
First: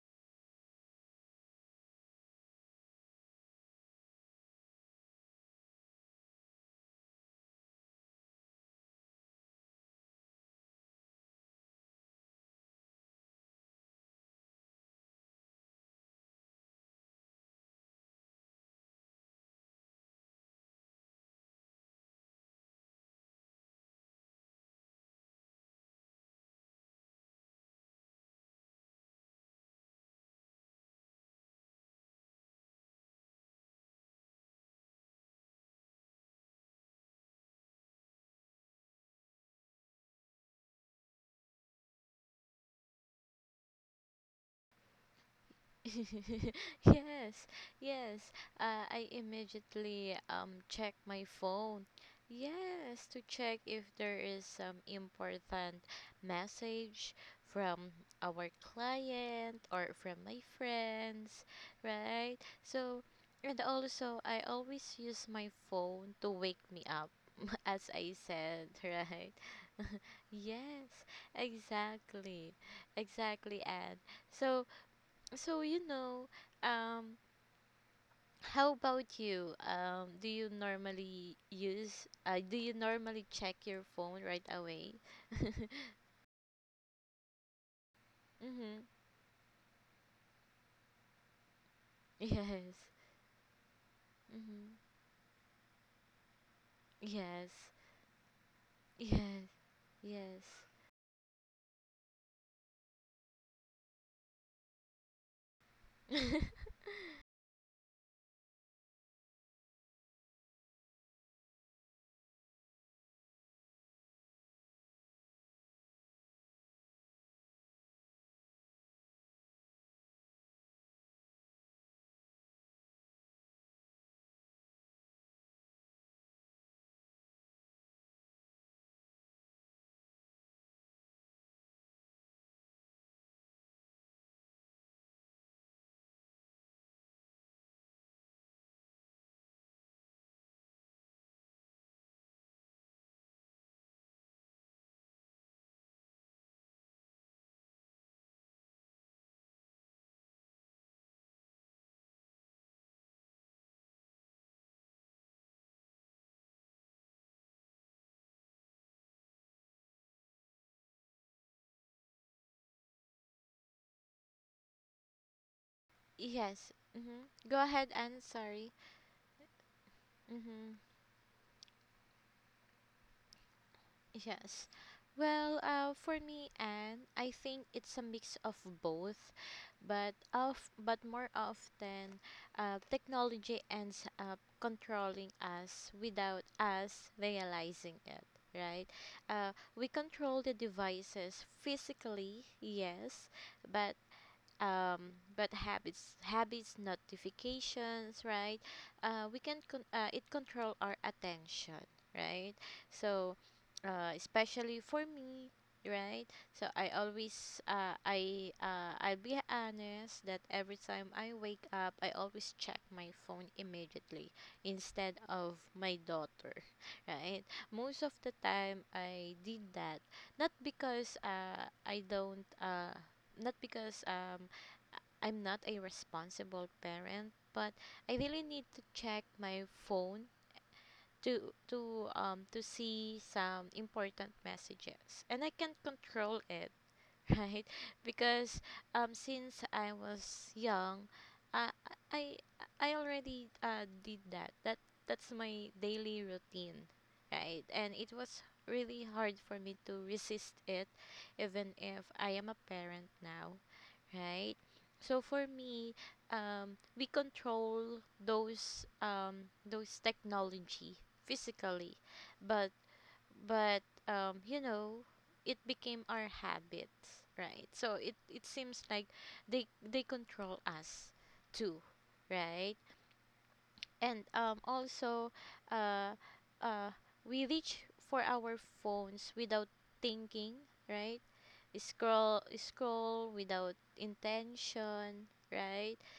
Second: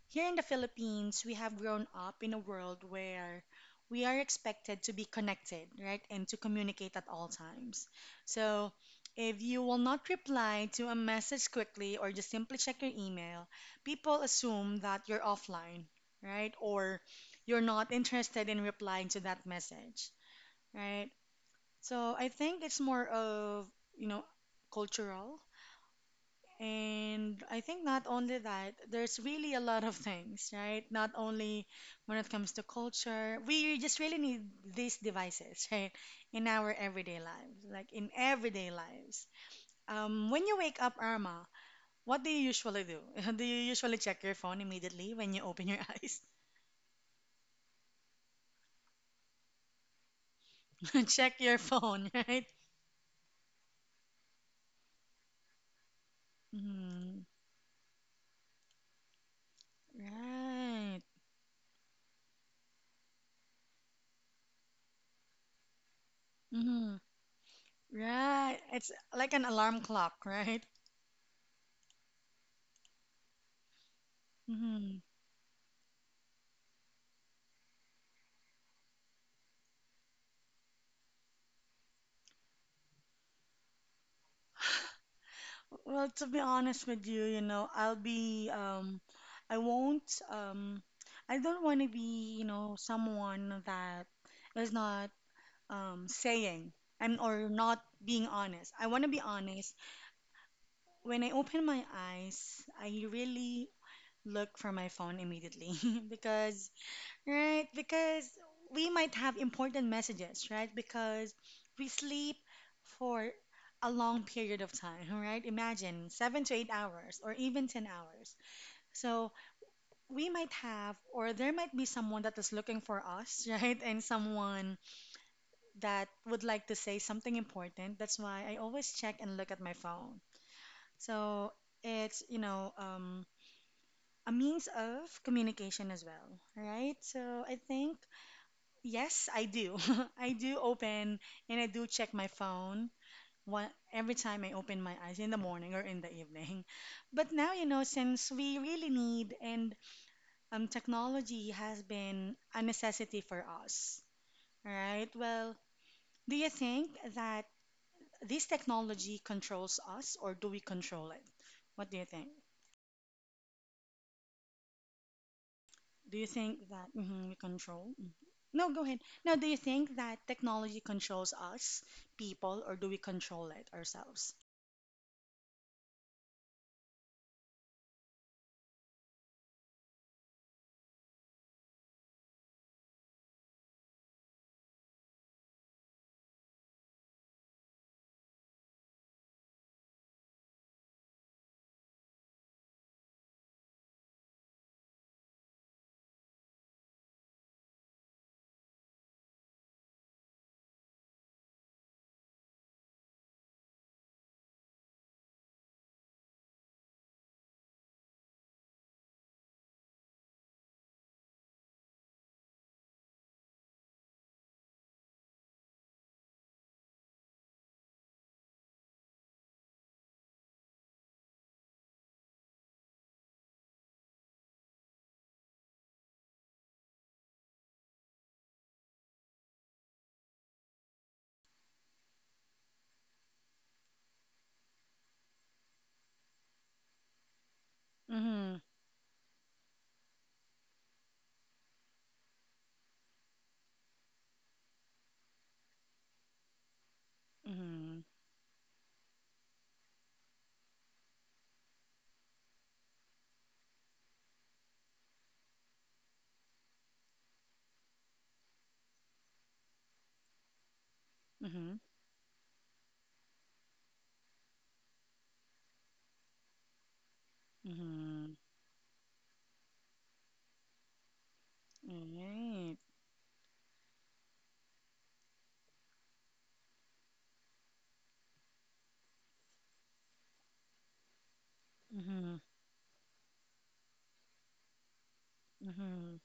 Speaker 1: Here in the Philippines, we have grown up in a world where we are expected to be connected, right, and to communicate at all times. So, if you will not reply to a message quickly or just simply check your email, people assume that you're offline, right, or you're not interested in replying to that message, right? So, I think it's more of, you know, cultural, and I think not only that, there's really a lot of things, right? Not only when it comes to culture, we just really need these devices, right? In our everyday lives, like in everyday lives. Um, when you wake up, Irma, what do you usually do? Do you usually check your phone immediately when you open your eyes?
Speaker 2: Yes, yes. Uh, I immediately um check my
Speaker 1: Check your
Speaker 2: phone.
Speaker 1: phone, right?
Speaker 2: Yes, to check if there is some important message
Speaker 1: Mm,
Speaker 2: from our client or from my
Speaker 1: right.
Speaker 2: friends, right? So, and also I always use my phone to wake me
Speaker 1: Mm,
Speaker 2: up, as I
Speaker 1: right.
Speaker 2: said,
Speaker 1: It's like
Speaker 2: right?
Speaker 1: an alarm clock, right?
Speaker 2: Yes, exactly, exactly, and so.
Speaker 1: Mm-hmm.
Speaker 2: So, you know, um, how about you? Um, do you normally use, uh, do you normally check your phone right away?
Speaker 1: Well, to be honest with you, you know, I'll be,
Speaker 2: Mm-hmm.
Speaker 1: um, I won't, um, I don't want to be, you
Speaker 2: Yes.
Speaker 1: know, someone that is
Speaker 2: Mm-hmm.
Speaker 1: not, um, saying and or
Speaker 2: Yes.
Speaker 1: not being honest. I want to be
Speaker 2: Yes.
Speaker 1: honest.
Speaker 2: Yes.
Speaker 1: When I open my eyes, I really look for my phone immediately because, right, because we might have important messages, right? Because we sleep for a long period of time, right? Imagine seven to eight hours or even ten hours. So we might have, or there might be someone that is looking for us, right? And someone that would like to say something important. That's why I always check and look at my phone. So it's, you know, um, a means of communication as well, right? So I think, yes, I do. I do open and I do check my phone one, every time I open my eyes in the morning or in the evening. But now, you know, since we really need and um, technology has been a necessity for us, right? Well, do you think that this technology controls us or do we control it? What do you think? Do you think
Speaker 2: Yes.
Speaker 1: that mhm, we
Speaker 2: Mm-hmm. Go ahead,
Speaker 1: control? Mhm.
Speaker 2: Anne.
Speaker 1: No,
Speaker 2: Sorry.
Speaker 1: go ahead. Now, do you think that
Speaker 2: Mm-hmm.
Speaker 1: technology controls us, people, or do we control it ourselves?
Speaker 2: Yes. Well, uh, for me, and I think it's a mix of both, but of but more often, uh, technology ends up controlling us without us realizing it. Right? Uh, we control the devices physically, yes, but um, but habits, habits, notifications, right? Uh, we can con- uh, it control our attention, right? So, uh, especially for me, right? So I always, uh, I, uh, I'll be honest that every time I wake up, I always check my phone immediately instead of my daughter, right? Most of the time, I did that not because uh, I don't uh, not because um I'm not a responsible parent, but I really need to check my phone to to um to see some important messages. And I can't control it, right?
Speaker 1: Mm-hmm.
Speaker 2: Because um since I was young, uh, I I already uh, did that. That that's my daily routine, right? And
Speaker 1: Mm-hmm.
Speaker 2: it was really hard for me to resist it even if I am a parent now, right? So for me, um, we control those um, those technology
Speaker 1: Mm-hmm.
Speaker 2: physically, but but um, you know, it became our habits, right? So it, it seems like they they control us too,
Speaker 1: Mm-hmm. Right.
Speaker 2: right? And um, also, uh, uh, we reach for our phones without thinking, right?
Speaker 1: Mm-hmm.
Speaker 2: scroll scroll without intention, right?
Speaker 1: Mm-hmm.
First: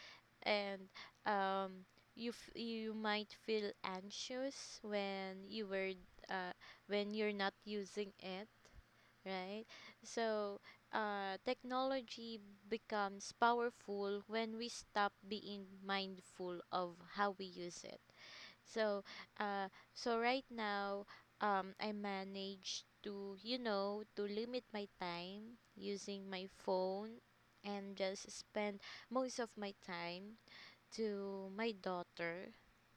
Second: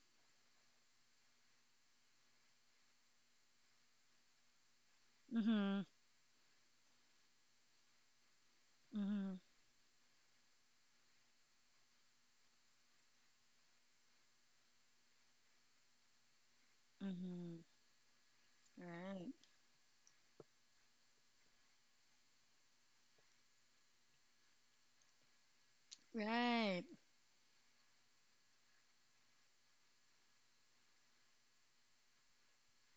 Speaker 2: And um you f- you might feel anxious when you
Speaker 1: Mm-hmm.
Speaker 2: were, uh, when you're not using it,
Speaker 1: Mm-hmm.
Speaker 2: right? So uh, technology becomes powerful when we stop being mindful of how we
Speaker 1: Mm-hmm.
Speaker 2: use it. So,
Speaker 1: Right.
Speaker 2: uh, so right now, um, I manage to, you know, to limit my time using my
Speaker 1: Right.
Speaker 2: phone and just spend most of my time to my daughter,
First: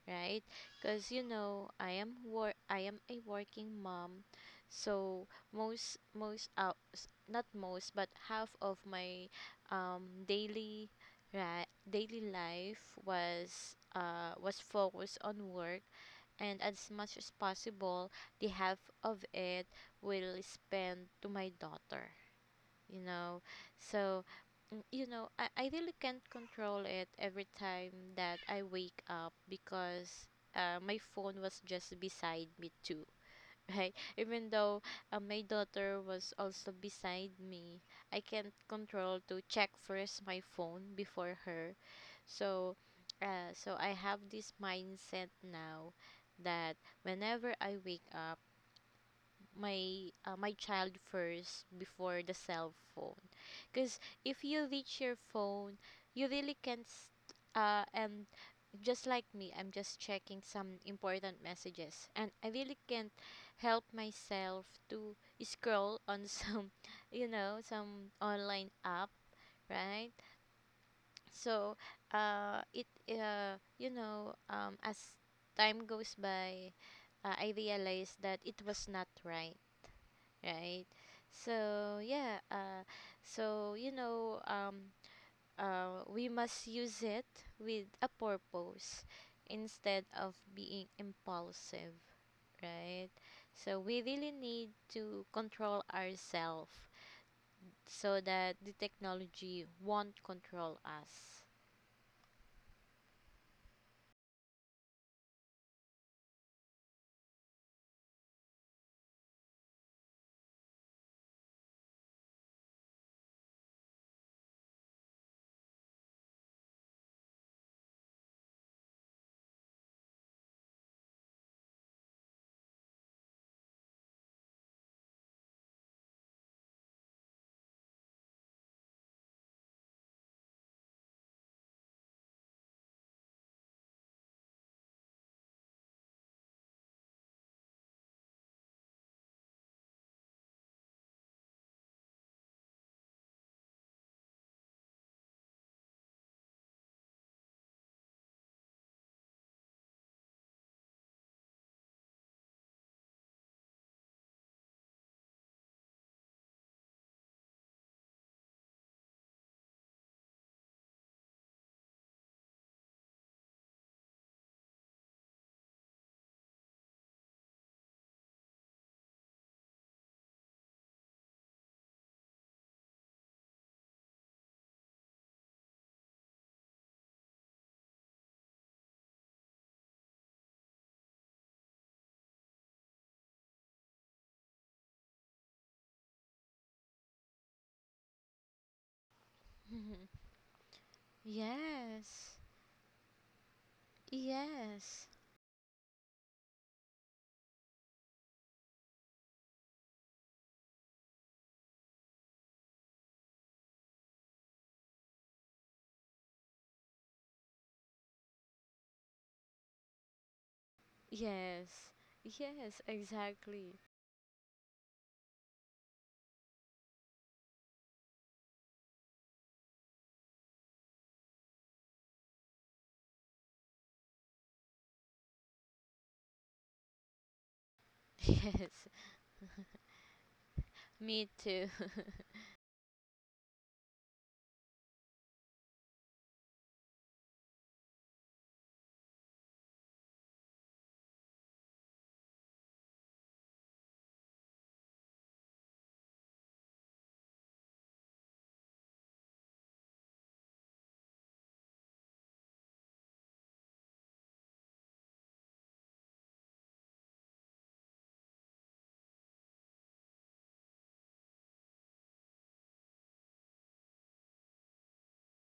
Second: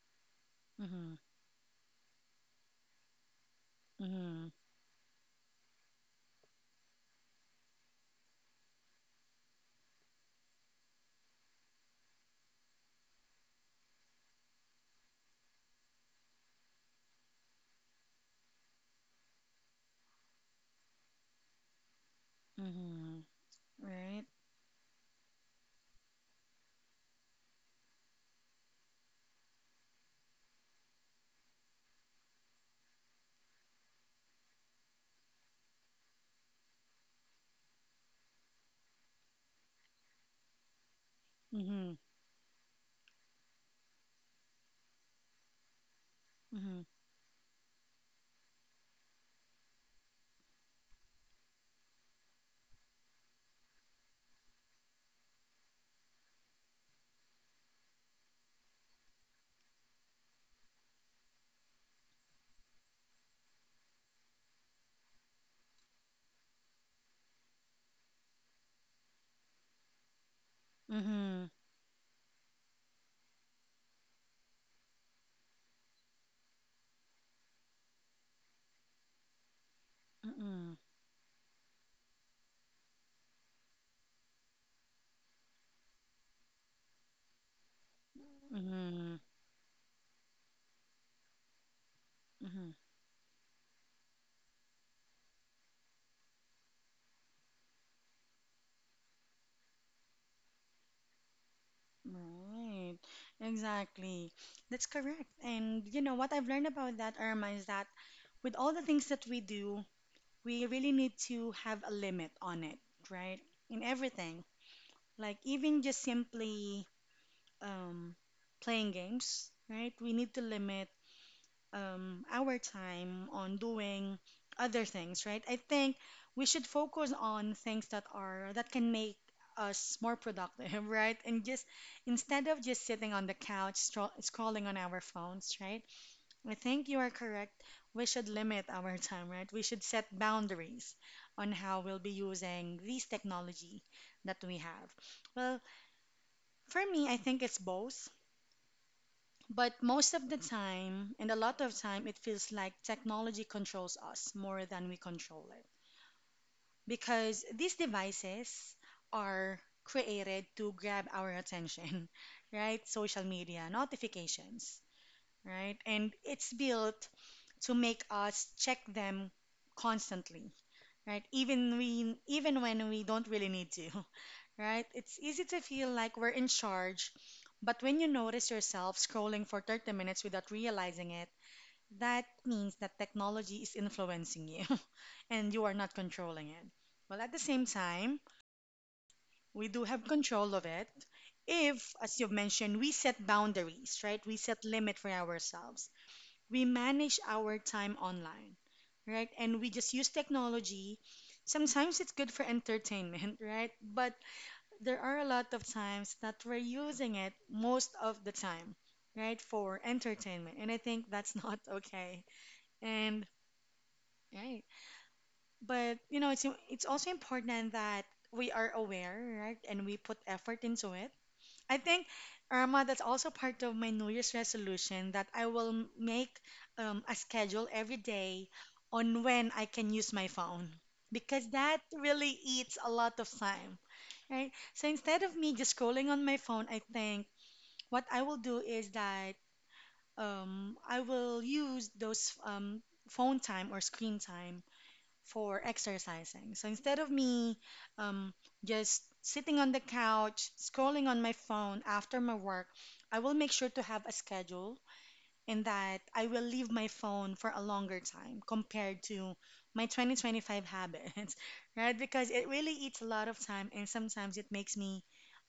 Speaker 2: right? Because
Speaker 1: Mm-hmm.
Speaker 2: you know, I am wor- I am a working mom,
Speaker 1: Mm-hmm.
Speaker 2: so most most out not most but half of my um daily, right, daily life was uh was focused on work, and as much as possible the half of it will spend to my daughter, you
Speaker 1: Mm-hmm.
Speaker 2: know. So
Speaker 1: Right.
Speaker 2: mm, you know, I, I really can't control it every time that I wake up because uh, my phone was just beside me too, right? Even though uh, my daughter was also beside me, I can't control to check first my phone before her.
Speaker 1: Mm-hmm.
Speaker 2: So uh, so I have this mindset now that
Speaker 1: Mm-hmm.
Speaker 2: whenever I wake up, my uh, my child first before the cell phone, because if you reach your phone you really can't s- uh, and Just like me, I'm just checking some important messages and I really can't help myself to scroll on some, you know, some online app, right?
Speaker 1: Mm-hmm.
Speaker 2: So uh it uh you know, um as time goes by, uh, I realized that it was not right,
Speaker 1: Mm-hmm.
Speaker 2: right? So yeah, uh, so you know, um, uh, we must use it with a purpose
Speaker 1: Mm-hmm.
Speaker 2: instead of being impulsive,
Speaker 1: Mm-hmm.
Speaker 2: right? So we really need to control ourselves so that the technology won't control us.
Speaker 1: Right, exactly. That's correct. And you know what I've learned about that, Irma, is that with all the things that we do, we really need to have a limit on it, right? In everything. Like even just simply um, playing games, right? We need to limit um, our time on doing other things, right? I think we should focus on things that are that can make us more productive, right? And just instead of just sitting on the couch stro- scrolling on our phones, right? I think you are correct. We should limit our time, right? We should set boundaries on how we'll be using these technology that we have. Well, for me, I think it's both. But most of the time, and a lot of time, it feels like technology controls us more than we control it. Because these devices are created to grab our attention, right? Social media, notifications, right? And it's built to make us check them constantly, right? Even we even when we don't really need to, right? It's easy to feel like we're in charge, but when you notice yourself scrolling for thirty minutes without realizing it, that means that technology is influencing you and you are not controlling it. Well, at the same time, we do have control of it if, as you've
Speaker 2: Yes,
Speaker 1: mentioned, we set boundaries, right? We set limit
Speaker 2: yes,
Speaker 1: for ourselves. We manage our time online, right? And we just use technology. Sometimes it's good for entertainment, right? But there are a lot of times that we're using it most of the time, right? For entertainment. And I think that's not
Speaker 2: yes,
Speaker 1: okay.
Speaker 2: yes,
Speaker 1: And
Speaker 2: exactly.
Speaker 1: right. But you know, it's it's also important that we are aware, right? And we put effort into it. I think, Irma, that's also part of my New Year's resolution that I will m- make um, a schedule every day
Speaker 2: Yes,
Speaker 1: on when I can use my phone
Speaker 2: me
Speaker 1: because
Speaker 2: too.
Speaker 1: that really eats a lot of time, right? So instead of me just scrolling on my phone, I think what I will do is that um, I will use those um, phone time or screen time for exercising. So instead of me um, just sitting on the couch, scrolling on my phone after my work, I will make sure to have a schedule in that I will leave my phone for a longer time compared to my twenty twenty-five habits, right? Because it really eats a lot of time and sometimes it makes me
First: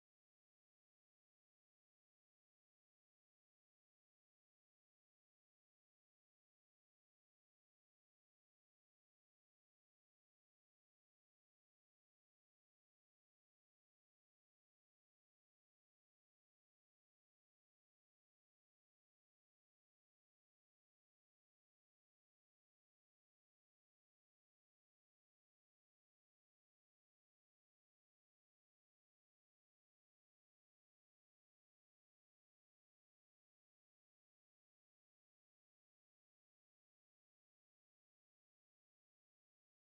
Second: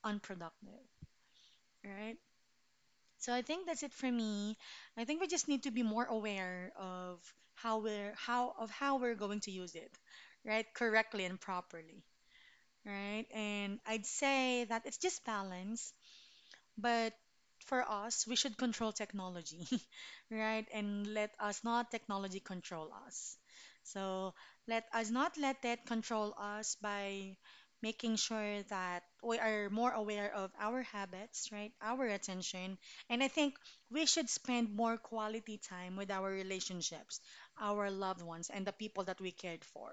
Speaker 1: unproductive, right? So I think that's it for me. I think we just need to be more aware of how we're how of how we're going to use it, right? Correctly and properly, right? And I'd say that it's just balance. But for us, we should control technology, right? And let us not technology control us. So let us not let that control us by making sure that we are more aware of our habits, right? Our attention. And I think we should spend more quality time with our relationships, our loved ones, and the people that we cared for,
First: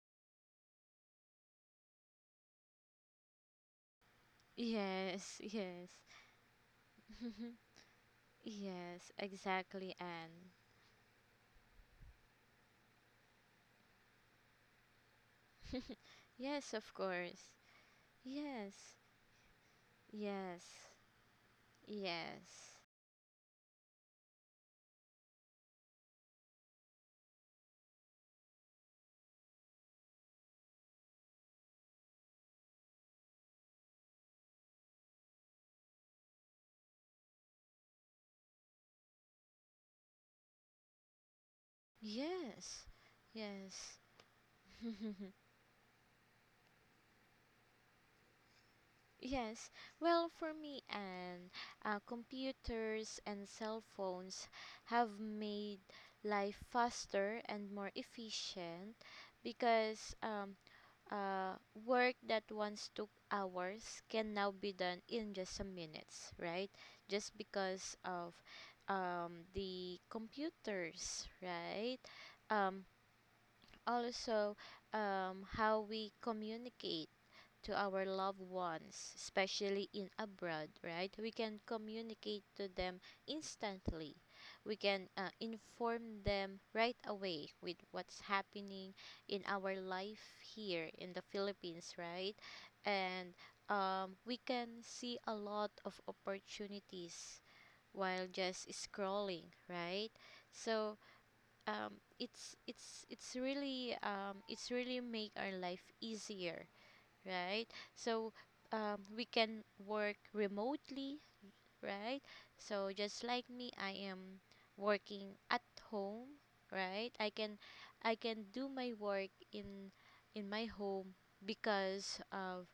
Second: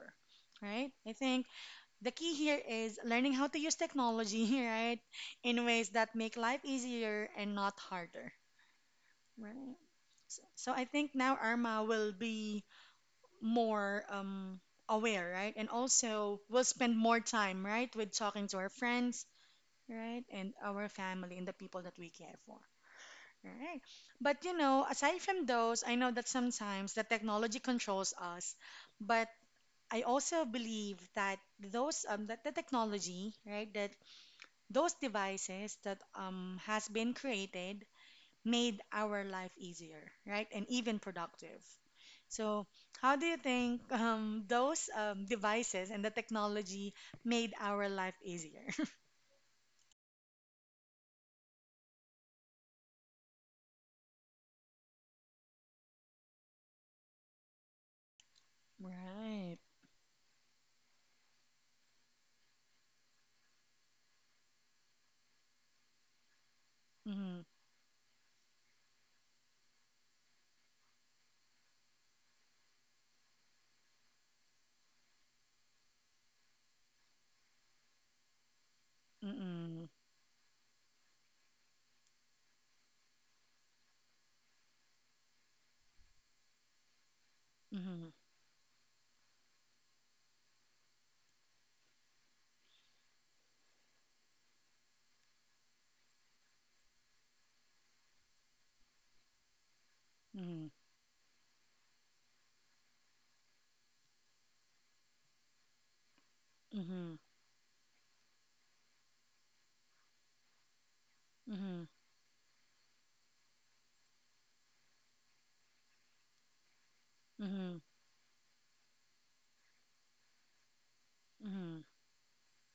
Speaker 1: right? I think the key here is learning how to use technology, right,
Speaker 2: Yes,
Speaker 1: in ways
Speaker 2: yes.
Speaker 1: that make life easier and
Speaker 2: Mhm.
Speaker 1: not harder,
Speaker 2: Yes,
Speaker 1: right?
Speaker 2: exactly,
Speaker 1: So,
Speaker 2: Anne.
Speaker 1: so I think now Arma will be more um, aware, right? And also will
Speaker 2: Yes, of
Speaker 1: spend more
Speaker 2: course.
Speaker 1: time, right, with talking to our
Speaker 2: Yes,
Speaker 1: friends, right, and
Speaker 2: yes,
Speaker 1: our family and the people that we care for.
Speaker 2: yes,
Speaker 1: Right. But you know, aside from those, I know that sometimes the technology controls us, but I also believe that those um that the technology, right, that those devices that um, has been created made our life easier, right? And even productive. So,
Speaker 2: yes,
Speaker 1: how do you think
Speaker 2: yes.
Speaker 1: um, those um, devices and the technology made our life easier?
Speaker 2: Yes, well, for me, Anne, uh, computers and cell phones have made life faster and more efficient
Speaker 1: Right.
Speaker 2: because um, uh, work that once took hours can now be done in just some minutes, right? Just
Speaker 1: Mm-hmm.
Speaker 2: because of um, the computers, right? Um, Also, um, how we communicate to our loved ones,
Speaker 1: Mm-hmm.
Speaker 2: especially in abroad, right? We can communicate to them instantly. We can uh, inform them right away with
Speaker 1: Mm-hmm.
Speaker 2: what's happening in our life here in the Philippines, right? And um, we can see a lot of opportunities while just scrolling, right? So um, it's it's it's really um, it's really make our life easier,
Speaker 1: Mm-hmm.
Speaker 2: right? So um, we can work remotely,
Speaker 1: Mm-hmm.
Speaker 2: right? So just like me, I am working at home, right? I
Speaker 1: Mm-hmm.
Speaker 2: can
Speaker 1: Mm-hmm.
Speaker 2: I can do my work in in my home
Speaker 1: Mm-hmm.
Speaker 2: because of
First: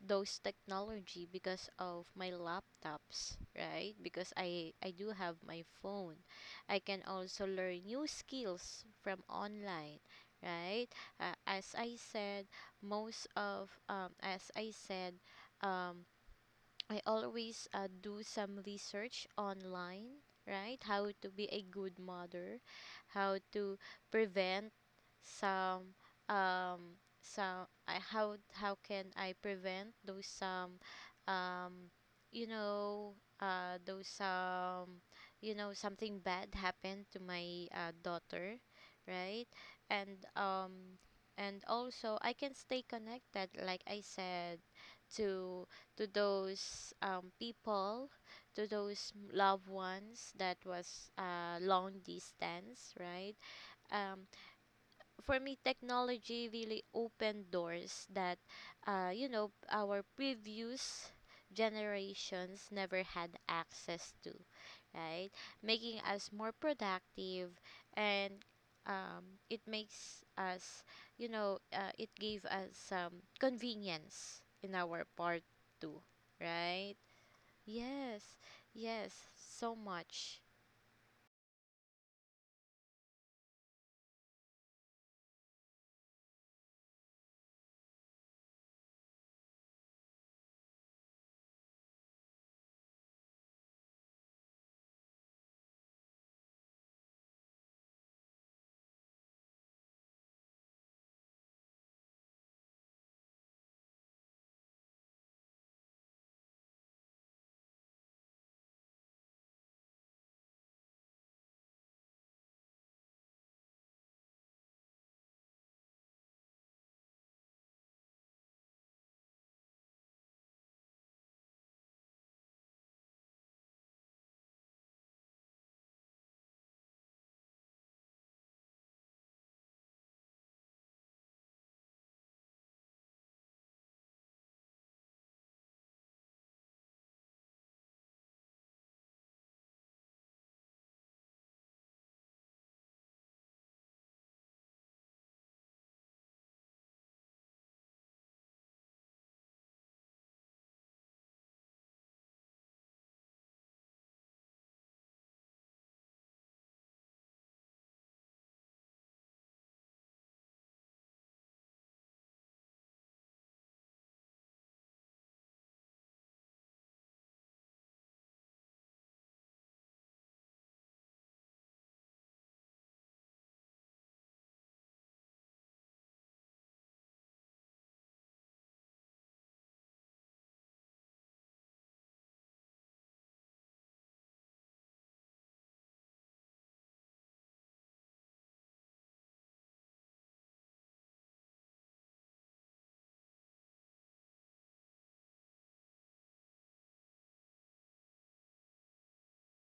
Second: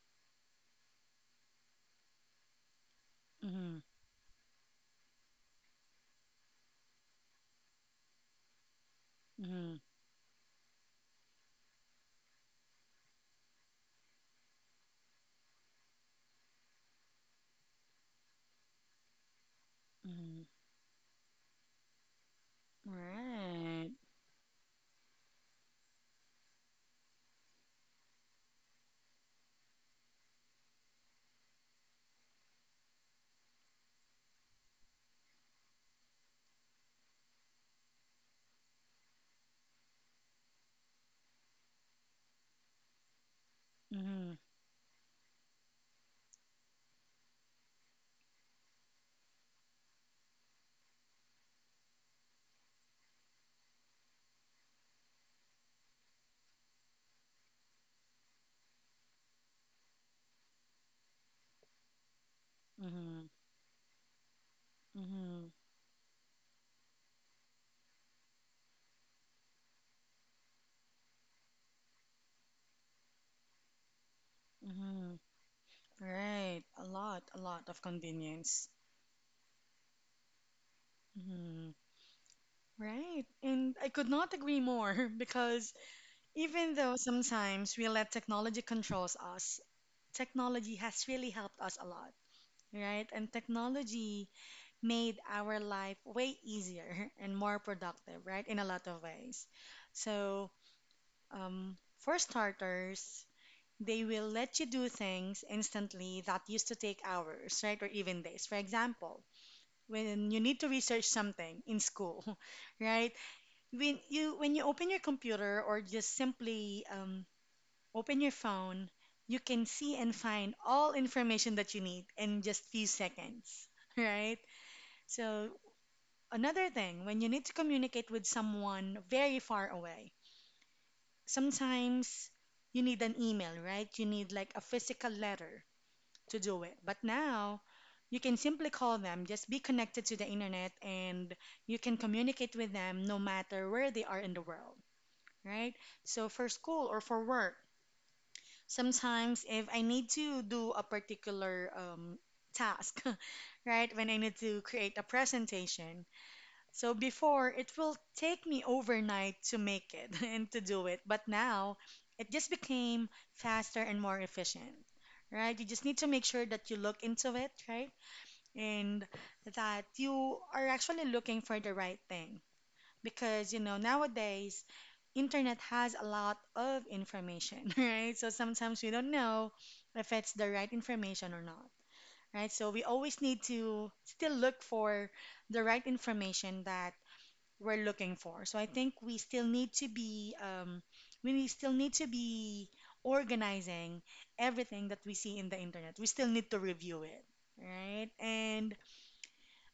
Speaker 2: those technology, because of my laptops,
Speaker 1: Mm-hmm.
Speaker 2: right? Because i i do have my phone, I can also learn new skills from
Speaker 1: Mm-hmm.
Speaker 2: online, right? Uh, as I said, most of um, as I said um, I always uh, do some research online,
Speaker 1: Mm-hmm.
Speaker 2: right? How to be a good mother, how to
Speaker 1: Right.
Speaker 2: prevent some um some I how how can I prevent those some, um you know uh those some, you know, something bad happened to my uh, daughter, right? And um and also I can stay connected, like I
Speaker 1: Mm-hmm.
Speaker 2: said, to to those um, people, to those m- loved ones that was uh, long distance, right? Um, for me, technology really opened doors that, uh, you know, our previous generations never
Speaker 1: Mm-hmm.
Speaker 2: had access to, right?
Speaker 1: Mm-hmm.
Speaker 2: Making us more productive, and um, it makes us, you know, uh, it gave us some convenience in our
Speaker 1: Mm-hmm.
Speaker 2: part too,
Speaker 1: Right. A
Speaker 2: right?
Speaker 1: lot, a lot of
Speaker 2: Yes,
Speaker 1: convenience.
Speaker 2: yes, so much.
Speaker 1: Mhm. Right. And I could not agree more because even though sometimes we let technology controls us, technology has really helped us a lot, right? And technology made our life way easier and more productive, right? In a lot of ways. So, um, for starters, they will let you do things instantly that used to take hours, right? Or even days. For example, when you need to research something in school, right? when you when you open your computer or just simply um, open your phone, you can see and find all information that you need in just few seconds, right? So another thing, when you need to communicate with someone very far away, sometimes you need an email, right? You need like a physical letter to do it. But now you can simply call them, just be connected to the internet, and you can communicate with them no matter where they are in the world, right? So for school or for work, sometimes if I need to do a particular um, task, right? When I need to create a presentation. So before, it will take me overnight to make it and to do it. But now, it just became faster and more efficient, right? You just need to make sure that you look into it, right? And that you are actually looking for the right thing, because you know nowadays internet has a lot of information, right? So sometimes we don't know if it's the right information or not, right? So we always need to still look for the right information that we're looking for. So I think we still need to be um, we still need to be organizing everything that we see in the internet. We still need to review it, right? And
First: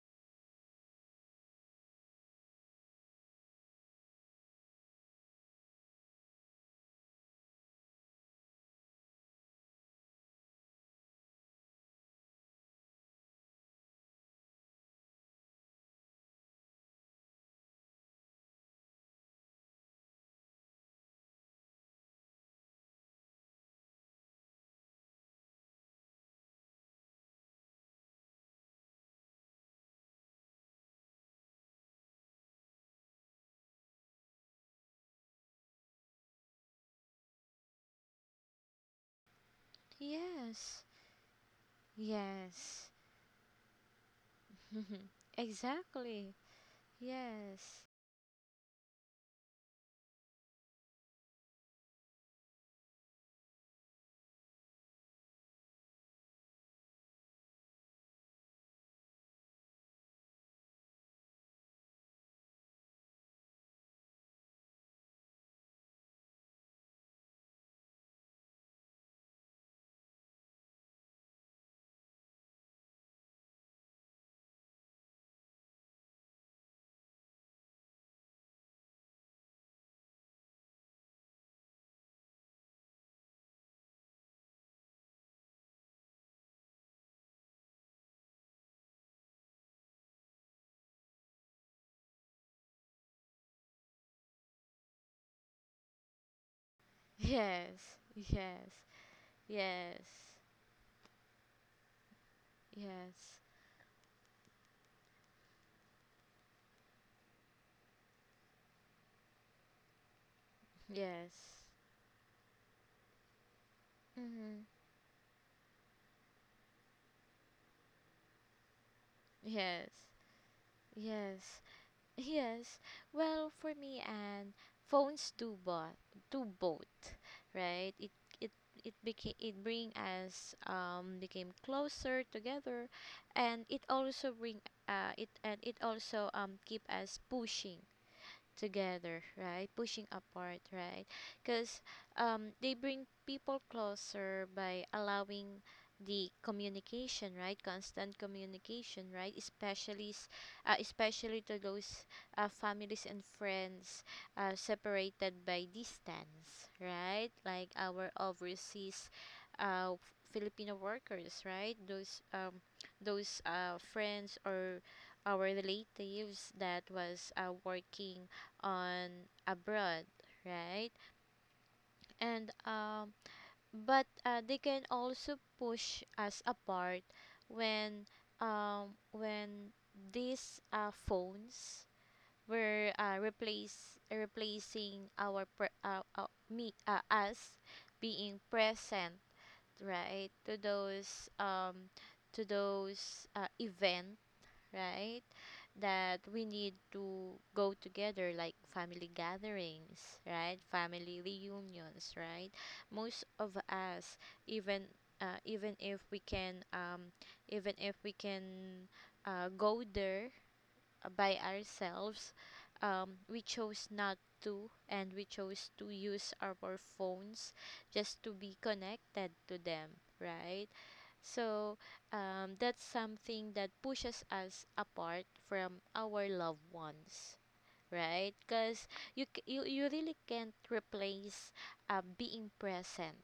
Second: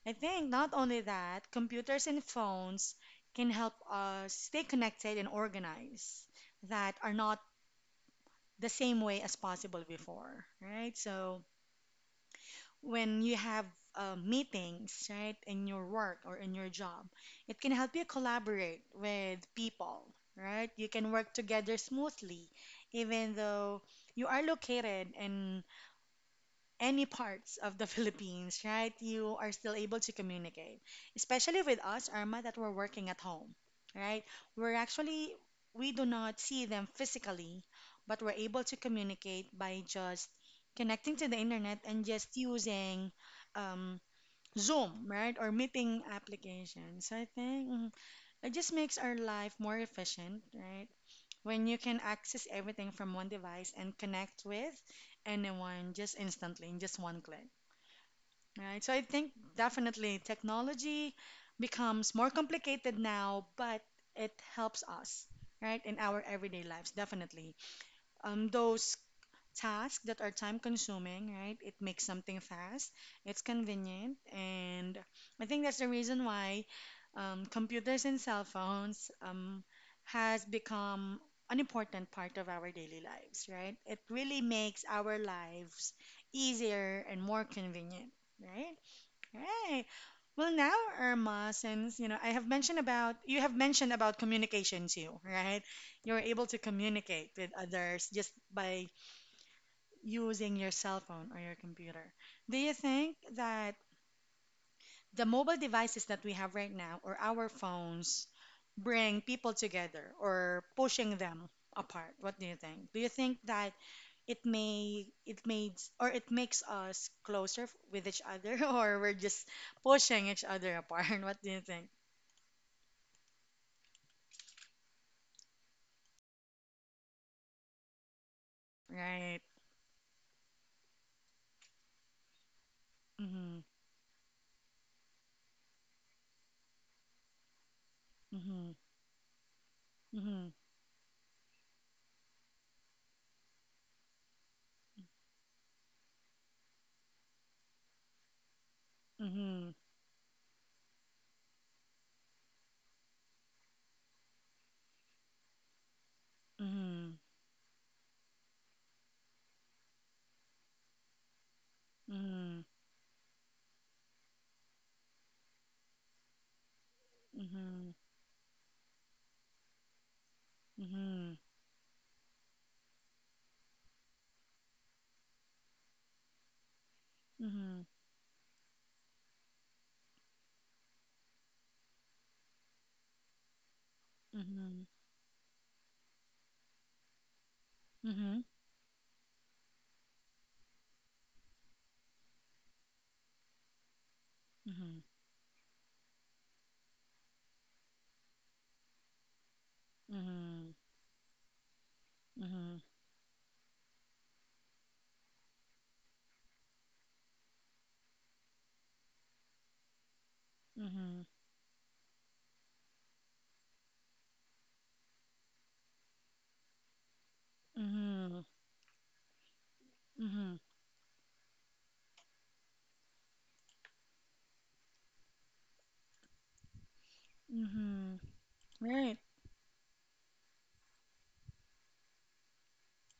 Speaker 1: I think not only that, computers and phones can help us stay connected and organized that are not the same way as possible before, right? So when you have uh, meetings, right, in your work or in your job, it can help you collaborate with people, right? You can work together smoothly, even though you are located in any parts of the Philippines, right, you are still able to communicate. Especially with us, Irma, that we're working at home, right? We're actually, we do not see them physically, but we're able to communicate by just
Speaker 2: Yes,
Speaker 1: connecting to the internet and just
Speaker 2: yes,
Speaker 1: using um, Zoom, right, or meeting
Speaker 2: exactly.
Speaker 1: applications. So I think
Speaker 2: Yes,
Speaker 1: mm, it just makes our life more efficient, right? When you can access everything from one device and connect with anyone just instantly in just one click. Right. So I think definitely technology becomes more complicated now, but it helps us, right, in our everyday lives, definitely. Um, those tasks that are time consuming, right, it makes something fast, it's convenient, and I think that's the reason why um, computers and cell phones um, has become an important part of our daily lives, right? It really makes our lives easier and more convenient, right? Right. Well, now, Irma, since you know I have mentioned about you have mentioned about communication too, right? You're able to communicate with
Speaker 2: yes,
Speaker 1: others just
Speaker 2: yes,
Speaker 1: by
Speaker 2: yes,
Speaker 1: using your cell phone or your computer. Do you think
Speaker 2: yes,
Speaker 1: that the mobile devices that we have right now or our phones bring people together or pushing them
Speaker 2: yes,
Speaker 1: apart? What do you think? Do you think that it
Speaker 2: hmm,
Speaker 1: may it makes or it makes us closer f- with each other, or we're just
Speaker 2: yes,
Speaker 1: pushing each other apart? What do
Speaker 2: yes.
Speaker 1: you think?
Speaker 2: Yes. Well, for me, and phones do both, do both, right? It it it became,
Speaker 1: Right.
Speaker 2: it bring us um became closer together, and
Speaker 1: Mhm.
Speaker 2: it also bring uh it and it also um keep us pushing
Speaker 1: Mhm.
Speaker 2: together, right? Pushing
Speaker 1: Mhm.
Speaker 2: apart, right? Because um, they bring people closer by allowing the communication, right? Constant communication, right?
Speaker 1: Mhm.
Speaker 2: Especially, s- uh, especially to those uh, families and friends uh, separated by distance, right? Like our overseas uh, Filipino workers, right? Those um,
Speaker 1: Mhm.
Speaker 2: those uh, friends or our relatives that was uh,
Speaker 1: Mhm.
Speaker 2: working on abroad, right?
Speaker 1: Mhm.
Speaker 2: And um, but uh, they can also push us apart
Speaker 1: Mhm.
Speaker 2: when um, when these uh, phones were uh, replace
Speaker 1: Mhm.
Speaker 2: replacing our pre- uh, uh, me uh, us being
Speaker 1: Mhm.
Speaker 2: present, right, to those um to those uh, event,
Speaker 1: Mhm.
Speaker 2: right, that we need to go together, like family gatherings, right,
Speaker 1: Mhm.
Speaker 2: family reunions, right?
Speaker 1: Mhm.
Speaker 2: Most of us, even uh, even if we can, um, even if we can uh, go there
Speaker 1: Mhm. Mhm.
Speaker 2: by ourselves. Um, we chose not to, and we chose to use our phones just to
Speaker 1: Mhm.
Speaker 2: be connected to them,
Speaker 1: Mhm.
Speaker 2: right? So um, that's something that pushes us apart from our loved ones,
Speaker 1: Mhm.
Speaker 2: right? Because
Speaker 1: Right.
Speaker 2: you, c- you you really can't replace uh, being present,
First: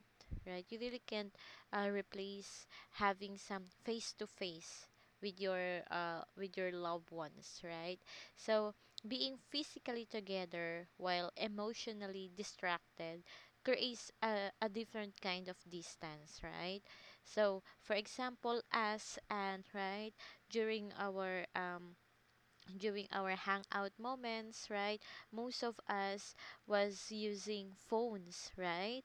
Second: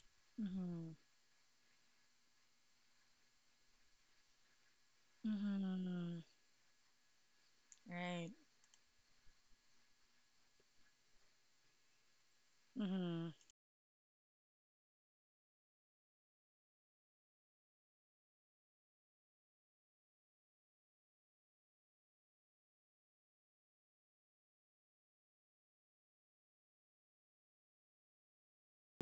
Speaker 2: right? You
Speaker 1: Mhm.
Speaker 2: really can't uh, replace having some face to face with your
Speaker 1: Mhm.
Speaker 2: uh with your loved ones, right?
Speaker 1: Right.
Speaker 2: So being physically together while emotionally distracted
Speaker 1: Mhm.
Speaker 2: creates a, a different kind of distance, right? So, for example, us, and right, during our um during our hangout moments, right? Most of us was using phones, right?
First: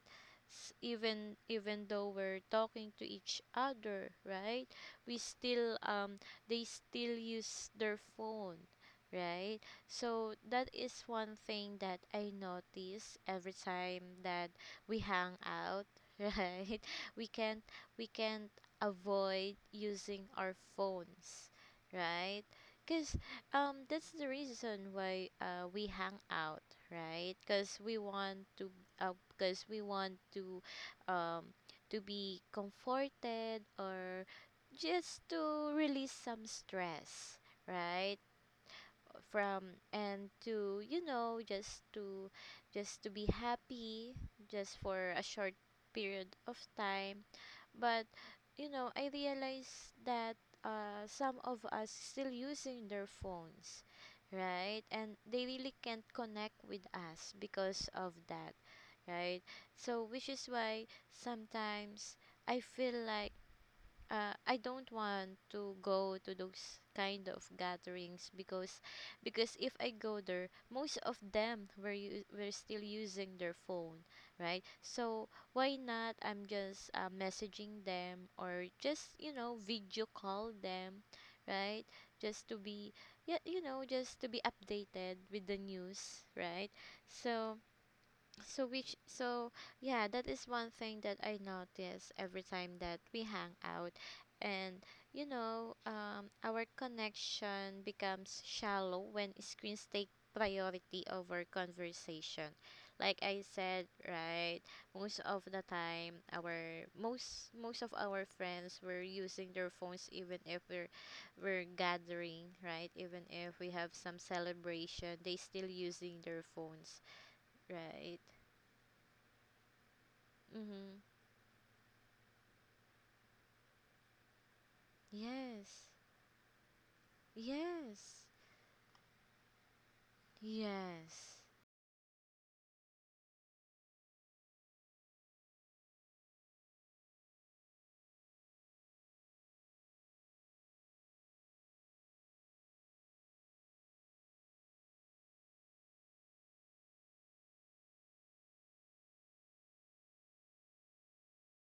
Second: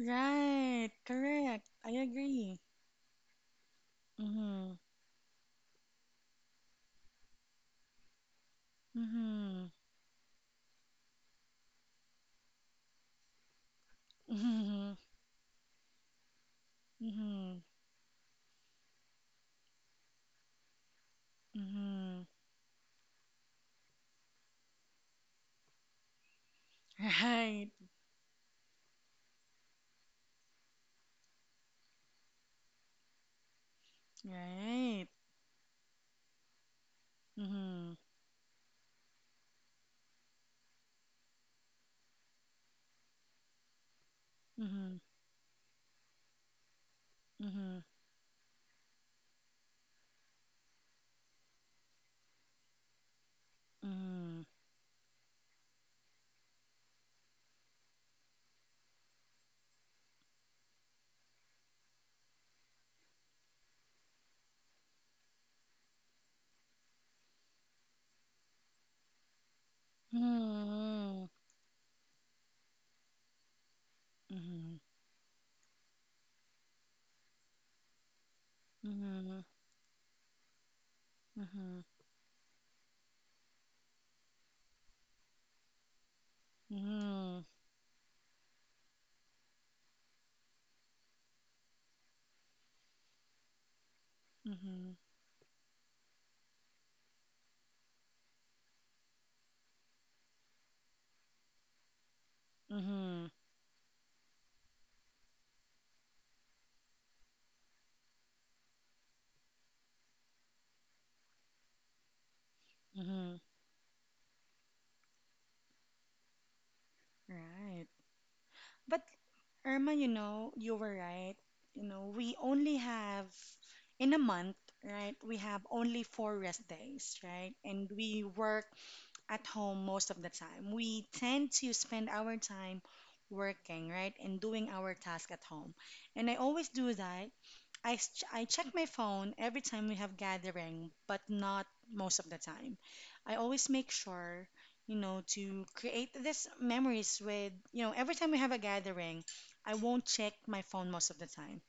Speaker 2: S-
Speaker 1: Right.
Speaker 2: Even
Speaker 1: Correct.
Speaker 2: even
Speaker 1: I
Speaker 2: though we're
Speaker 1: agree.
Speaker 2: talking to each other, right?
Speaker 1: Mhm.
Speaker 2: We still um they still use their phone, right?
Speaker 1: Mhm.
Speaker 2: So that is one thing that I notice every time that
Speaker 1: Mhm.
Speaker 2: we hang out, right? We can't
Speaker 1: Mhm.
Speaker 2: we can't avoid using our phones,
Speaker 1: Mhm.
Speaker 2: right? Because um, that's the reason why uh, we hang out, right?
Speaker 1: Right.
Speaker 2: Because we want to, because we want to, um, to be comforted or
Speaker 1: Right.
Speaker 2: just to release some stress,
Speaker 1: Mhm.
Speaker 2: right? From and to, you know, just to, just to be happy, just
Speaker 1: Mhm.
Speaker 2: for a short period of time,
Speaker 1: Mhm.
Speaker 2: but you know, I realize that uh, some of us still using their phones,
Speaker 1: Mhm.
Speaker 2: right? And they really can't connect with us because of that, right? So which is why sometimes I feel like uh, I don't want to go to those kind of gatherings, because because if I go there, most of them were u- were still using their phone, right?
Speaker 1: Mhm.
Speaker 2: So why not I'm just uh, messaging them or just, you
Speaker 1: Mhm.
Speaker 2: know, video call them,
Speaker 1: Mhm. Mhm.
Speaker 2: right? Just to be, yeah, you know, just to be updated with the news, right? So so which so yeah, that is one thing that I notice every time that we hang out. And
Speaker 1: Mhm.
Speaker 2: you know, um our connection becomes shallow when screens take priority over conversation.
Speaker 1: Mhm.
Speaker 2: Like
Speaker 1: Mhm.
Speaker 2: I said, right, most of the time our most most of our friends were using their phones even if we're we're gathering, right? Even
Speaker 1: Mhm.
Speaker 2: if we have some celebration, they still using their phones.
Speaker 1: Right.
Speaker 2: Right.
Speaker 1: But Irma, you know, you were
Speaker 2: Mm-hmm.
Speaker 1: right. You know, we only have in a month, right? We have
Speaker 2: Yes.
Speaker 1: only four rest days, right? And
Speaker 2: Yes.
Speaker 1: we work at home most of the time. We
Speaker 2: Yes.
Speaker 1: tend to spend our time working, right? And doing our task at home. And I always do that. I, s- I check my phone every time we have gathering, but not most of the time. I always make sure, you know, to create these memories with, you know, every time we have a gathering, I won't check my phone most of the time.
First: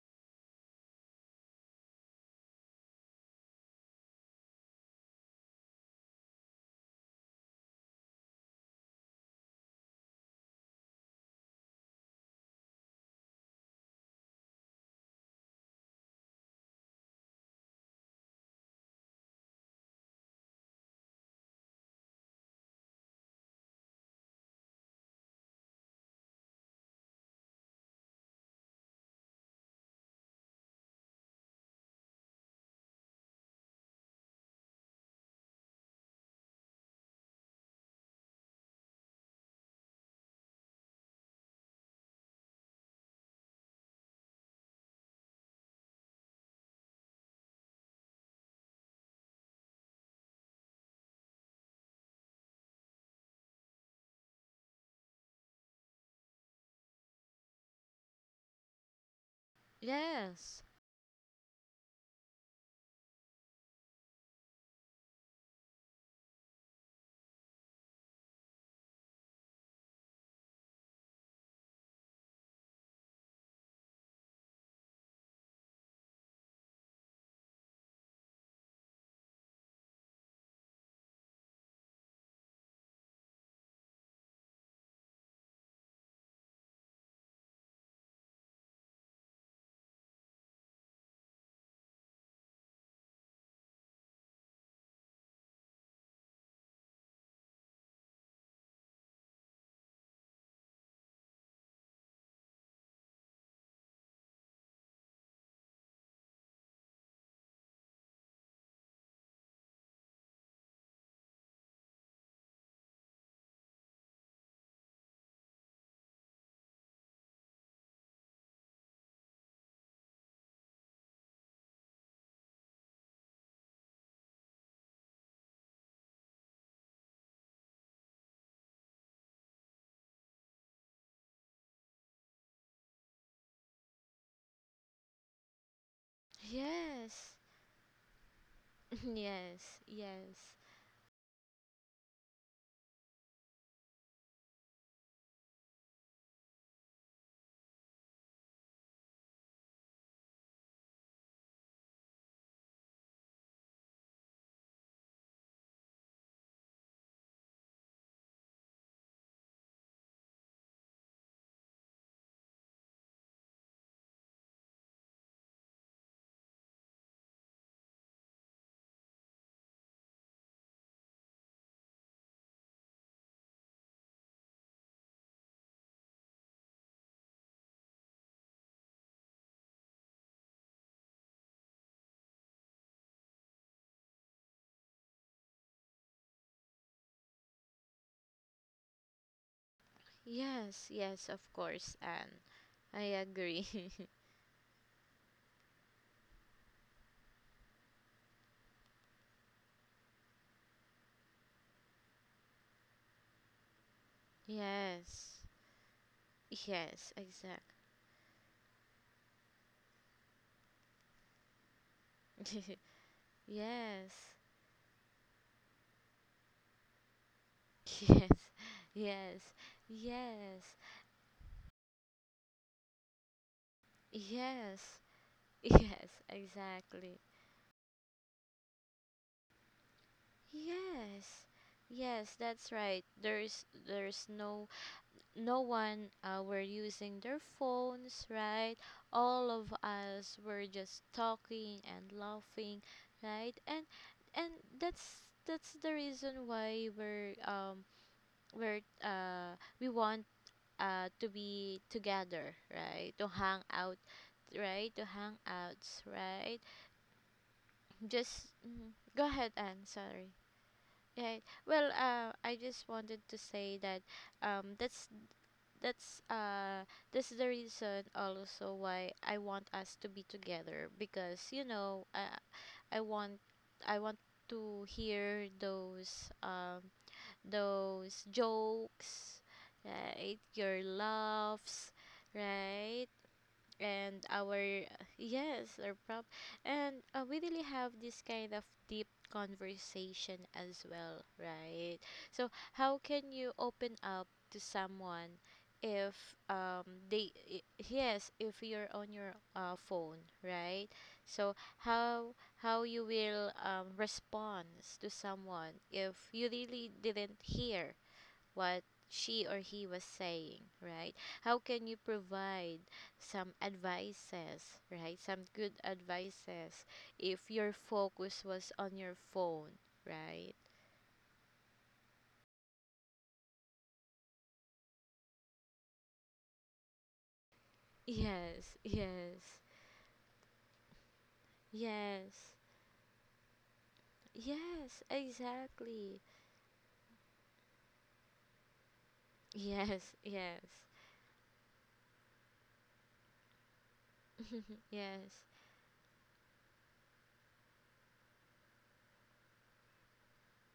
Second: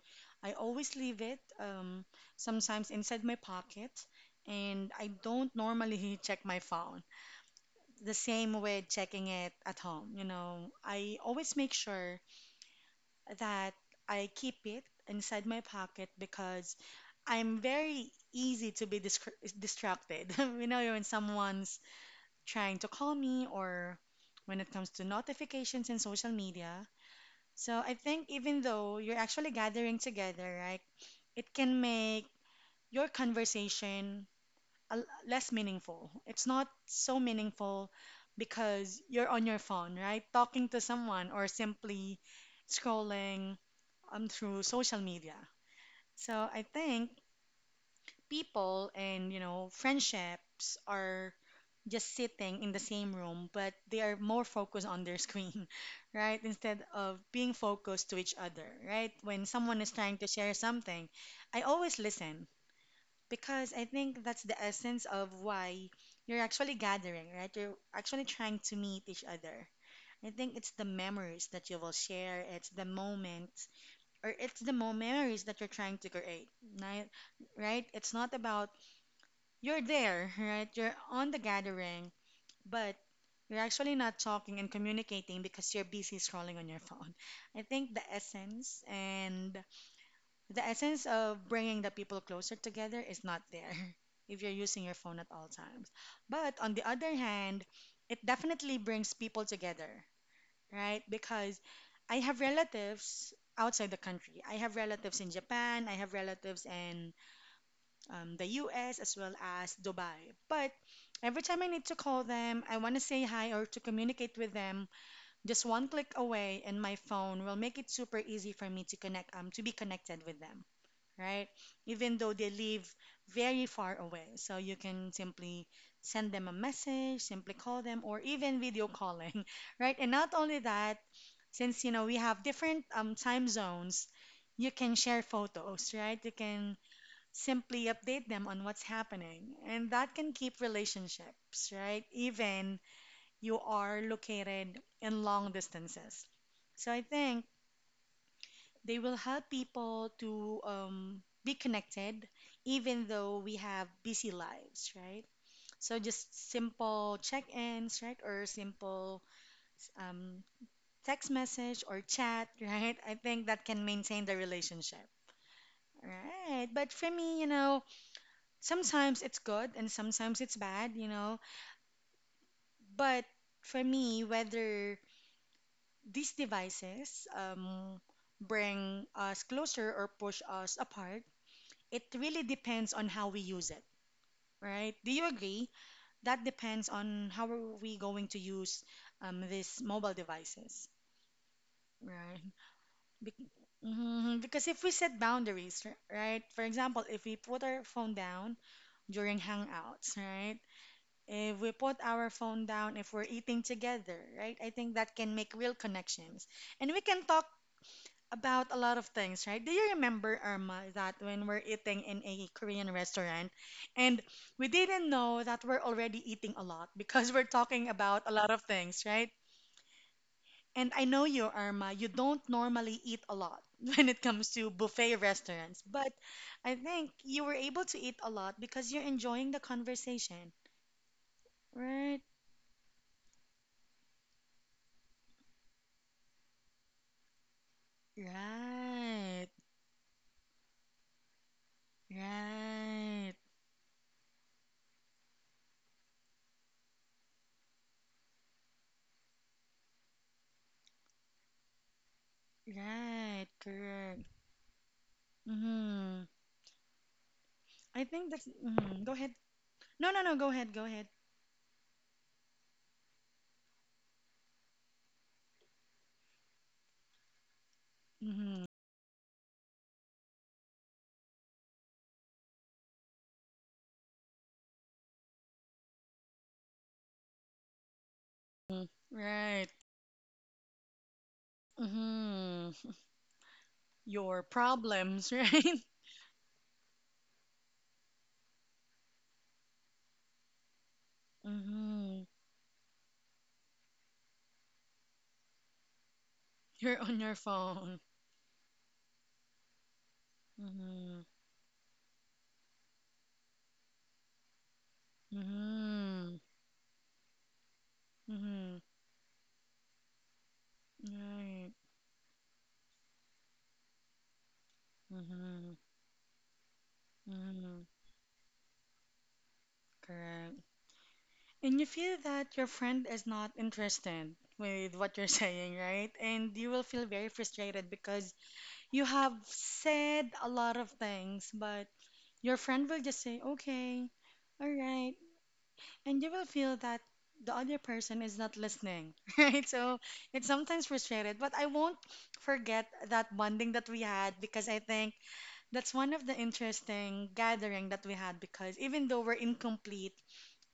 Speaker 1: I always leave it, um, sometimes inside my pocket, and I don't normally check my phone. The same with checking it at home, you know, I always make sure that I keep it inside my pocket because I'm very easy to be dis- distracted. You know, when someone's trying to call me, or when it comes to notifications in social media. So I think even though you're actually gathering together, right, it can make your conversation a- l- less meaningful. It's not so meaningful because you're on your phone, right? Talking to someone or simply scrolling um, through social media. So I think people and, you know, friendships are just sitting in the same room, but they are more focused on their screen, right? Instead of being focused to each other, right? When someone is trying to share
Speaker 2: Yes.
Speaker 1: something, I always listen because I think that's the essence of why you're actually gathering, right? You're actually trying to meet each other. I think it's the memories that you will share, it's the moment, or it's the mo- memories that you're trying to create, right? Right? It's not about you're there, right? You're on the gathering, but you're actually not talking and communicating because you're busy scrolling on your phone. I think the essence and the essence of bringing the people closer together is not there if you're using your phone at all times. But on the other hand, it definitely brings people together, right? Because I have relatives outside the country. I have relatives in Japan, I have relatives in, um, the U S, as well as Dubai. But every time I need to call them, I want to say hi or to communicate with them, just one click away, and my phone will make it super easy for me to connect, um to be connected with them, right? Even though they live very far away. So you can simply send them a message, simply call them, or even video calling, right? And not only that, since you know we have different um, time zones, you can share photos, right? You can
Speaker 2: Yes.
Speaker 1: simply update them on what's happening,
Speaker 2: Yes.
Speaker 1: and that can
Speaker 2: Yes.
Speaker 1: keep relationships, right? Even you are located in long distances. So I think they will help people to um, be connected, even though we have busy lives, right? So just simple check-ins, right, or simple um, text message or chat, right? I think that can maintain the relationship. Right. But for me, you know, sometimes it's good and sometimes it's bad, you know. But for me, whether these devices um, bring us closer or push us apart, it really depends on how we use it, right? Do you agree? That depends on how are we going to use um, these mobile
Speaker 2: Yes.
Speaker 1: devices,
Speaker 2: Yes, of course, Anne.
Speaker 1: right?
Speaker 2: I
Speaker 1: Be-
Speaker 2: agree.
Speaker 1: mhm, Because if we set boundaries, r- right? For example, if we put our phone down during hangouts, right? If we put our phone down if we're eating together, right? I think that can
Speaker 2: Yes.
Speaker 1: make real connections. And we
Speaker 2: Yes,
Speaker 1: can talk
Speaker 2: exactly.
Speaker 1: about a lot of things, right? Do you remember, Irma, that when we're eating in a Korean restaurant
Speaker 2: Yes.
Speaker 1: and we didn't know that we're already eating a lot because we're talking about
Speaker 2: Yes.
Speaker 1: a lot of things, right?
Speaker 2: Yes. Yes.
Speaker 1: And I know you, Irma, you don't normally eat a lot when it comes to
Speaker 2: Yes.
Speaker 1: buffet restaurants,
Speaker 2: Yes,
Speaker 1: but I think
Speaker 2: exactly.
Speaker 1: you were able to eat a lot because you're enjoying the conversation,
Speaker 2: Yes.
Speaker 1: right?
Speaker 2: Yes, that's right. There's there's no no one uh, were using their phones, right?
Speaker 1: Right,
Speaker 2: All of us were just talking and laughing,
Speaker 1: right,
Speaker 2: right? And and that's that's the reason why we're um we're uh we want uh to be together, right? To
Speaker 1: right,
Speaker 2: hang out,
Speaker 1: correct.
Speaker 2: right? To hang out,
Speaker 1: Mm-hmm.
Speaker 2: right?
Speaker 1: I think that's.
Speaker 2: Just mm,
Speaker 1: Mhm. Go
Speaker 2: go
Speaker 1: ahead.
Speaker 2: ahead and
Speaker 1: No, no,
Speaker 2: sorry.
Speaker 1: no. Go ahead. Go ahead.
Speaker 2: Right. Well, uh, I just wanted to say that um, that's that's uh this is the reason
Speaker 1: Mm-hmm.
Speaker 2: also why I want us to be together, because you know I I want I want to hear those um those jokes,
Speaker 1: Right.
Speaker 2: right, your laughs,
Speaker 1: Mm-hmm.
Speaker 2: right, and
Speaker 1: Your
Speaker 2: our,
Speaker 1: problems, right?
Speaker 2: yes, our prop, and uh, we really have this kind of deep conversation as well, right?
Speaker 1: Mm-hmm.
Speaker 2: So how can you open up to someone if um
Speaker 1: You're on
Speaker 2: they,
Speaker 1: your
Speaker 2: i-
Speaker 1: phone.
Speaker 2: yes, if you're on your uh, phone, right?
Speaker 1: Mm-hmm.
Speaker 2: So how how you will um, respond to someone if
Speaker 1: Mm-hmm.
Speaker 2: you really didn't hear
Speaker 1: Mm-hmm.
Speaker 2: what she or he was saying, right? How
Speaker 1: Right.
Speaker 2: can you provide some advices, right? Some
Speaker 1: Mm-hmm.
Speaker 2: good advices if your
Speaker 1: Mm-hmm.
Speaker 2: focus was on your phone, right?
Speaker 1: Correct. And you feel that your friend is not interested with what you're saying, right? And you will feel very frustrated because
Speaker 2: Yes,
Speaker 1: you have
Speaker 2: yes,
Speaker 1: said a lot of things, but
Speaker 2: yes,
Speaker 1: your friend will just say, okay, all
Speaker 2: yes,
Speaker 1: right, and
Speaker 2: exactly.
Speaker 1: you will feel that the other person is not listening, right? So
Speaker 2: Yes,
Speaker 1: it's
Speaker 2: yes,
Speaker 1: sometimes frustrated, but I won't forget that bonding that we had because I think
Speaker 2: yes,
Speaker 1: that's one of the interesting gathering that we had because even though we're incomplete,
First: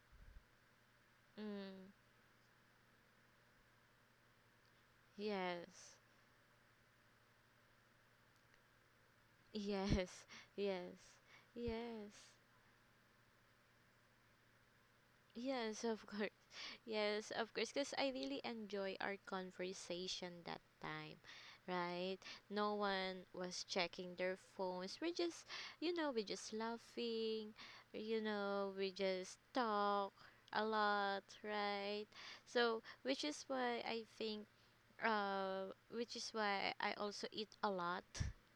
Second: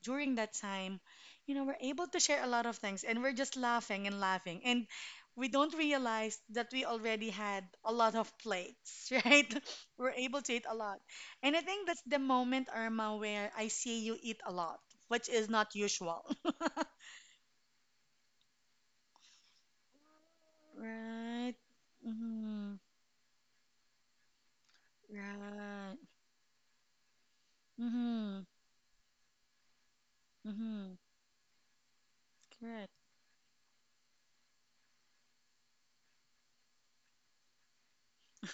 Speaker 1: during that time, you know, we're
Speaker 2: mm,
Speaker 1: able to share a lot of things and we're just laughing and laughing. And we don't
Speaker 2: yes,
Speaker 1: realize that we already had a lot of plates, right?
Speaker 2: yes,
Speaker 1: We're able to eat a
Speaker 2: yes,
Speaker 1: lot. And I think that's
Speaker 2: yes,
Speaker 1: the moment, Irma, where I see you eat a lot, which is not
Speaker 2: yes, of
Speaker 1: usual.
Speaker 2: course. Yes, of course, because I really enjoy our conversation that time,
Speaker 1: Right.
Speaker 2: right? No
Speaker 1: Mm-hmm.
Speaker 2: one was checking their phones. We're just, you
Speaker 1: Right.
Speaker 2: know, we're just laughing, you
Speaker 1: Mm-hmm.
Speaker 2: know, we just talk a
Speaker 1: Mm-hmm.
Speaker 2: lot, right? So,
Speaker 1: Correct.
Speaker 2: which is why I think, uh, which is why I also eat a lot.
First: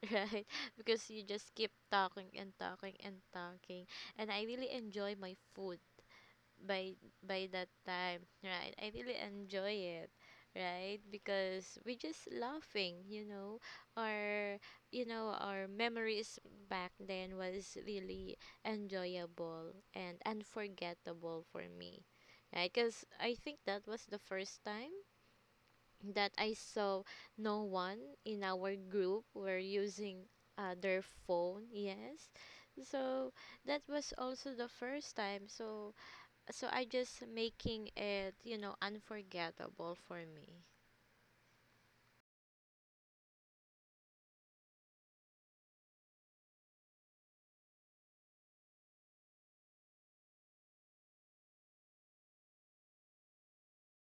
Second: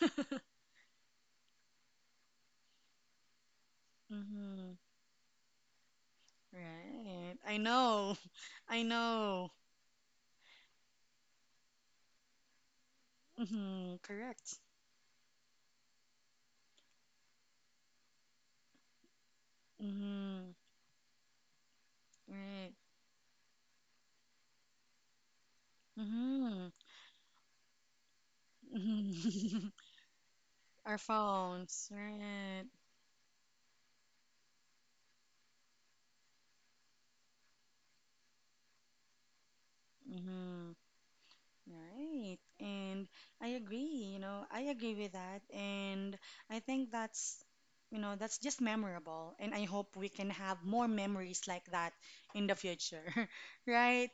Speaker 2: Right, because you just keep talking and talking and talking, and I really
Speaker 1: Mm-hmm.
Speaker 2: enjoy my food by
Speaker 1: Right.
Speaker 2: by
Speaker 1: I
Speaker 2: that
Speaker 1: know.
Speaker 2: time, right?
Speaker 1: I
Speaker 2: I really
Speaker 1: know.
Speaker 2: enjoy it, right? Because we're just laughing, you know.
Speaker 1: Mm-hmm. Correct.
Speaker 2: Our You know, our memories back then was really enjoyable and
Speaker 1: Mm-hmm.
Speaker 2: unforgettable for me. Right?
Speaker 1: Right.
Speaker 2: Cuz I think that was the first time that I saw no one in our group were
Speaker 1: Mm-hmm.
Speaker 2: using uh,
Speaker 1: Our
Speaker 2: their phone.
Speaker 1: phones,
Speaker 2: Yes.
Speaker 1: right?
Speaker 2: So that was also the first time. So so I just making it, you know, unforgettable for me.
Speaker 1: Mm-hmm. Right. And I agree, you know, I agree with that. And I think that's, you know, that's just memorable. And I hope we can have more memories like that in the future, right?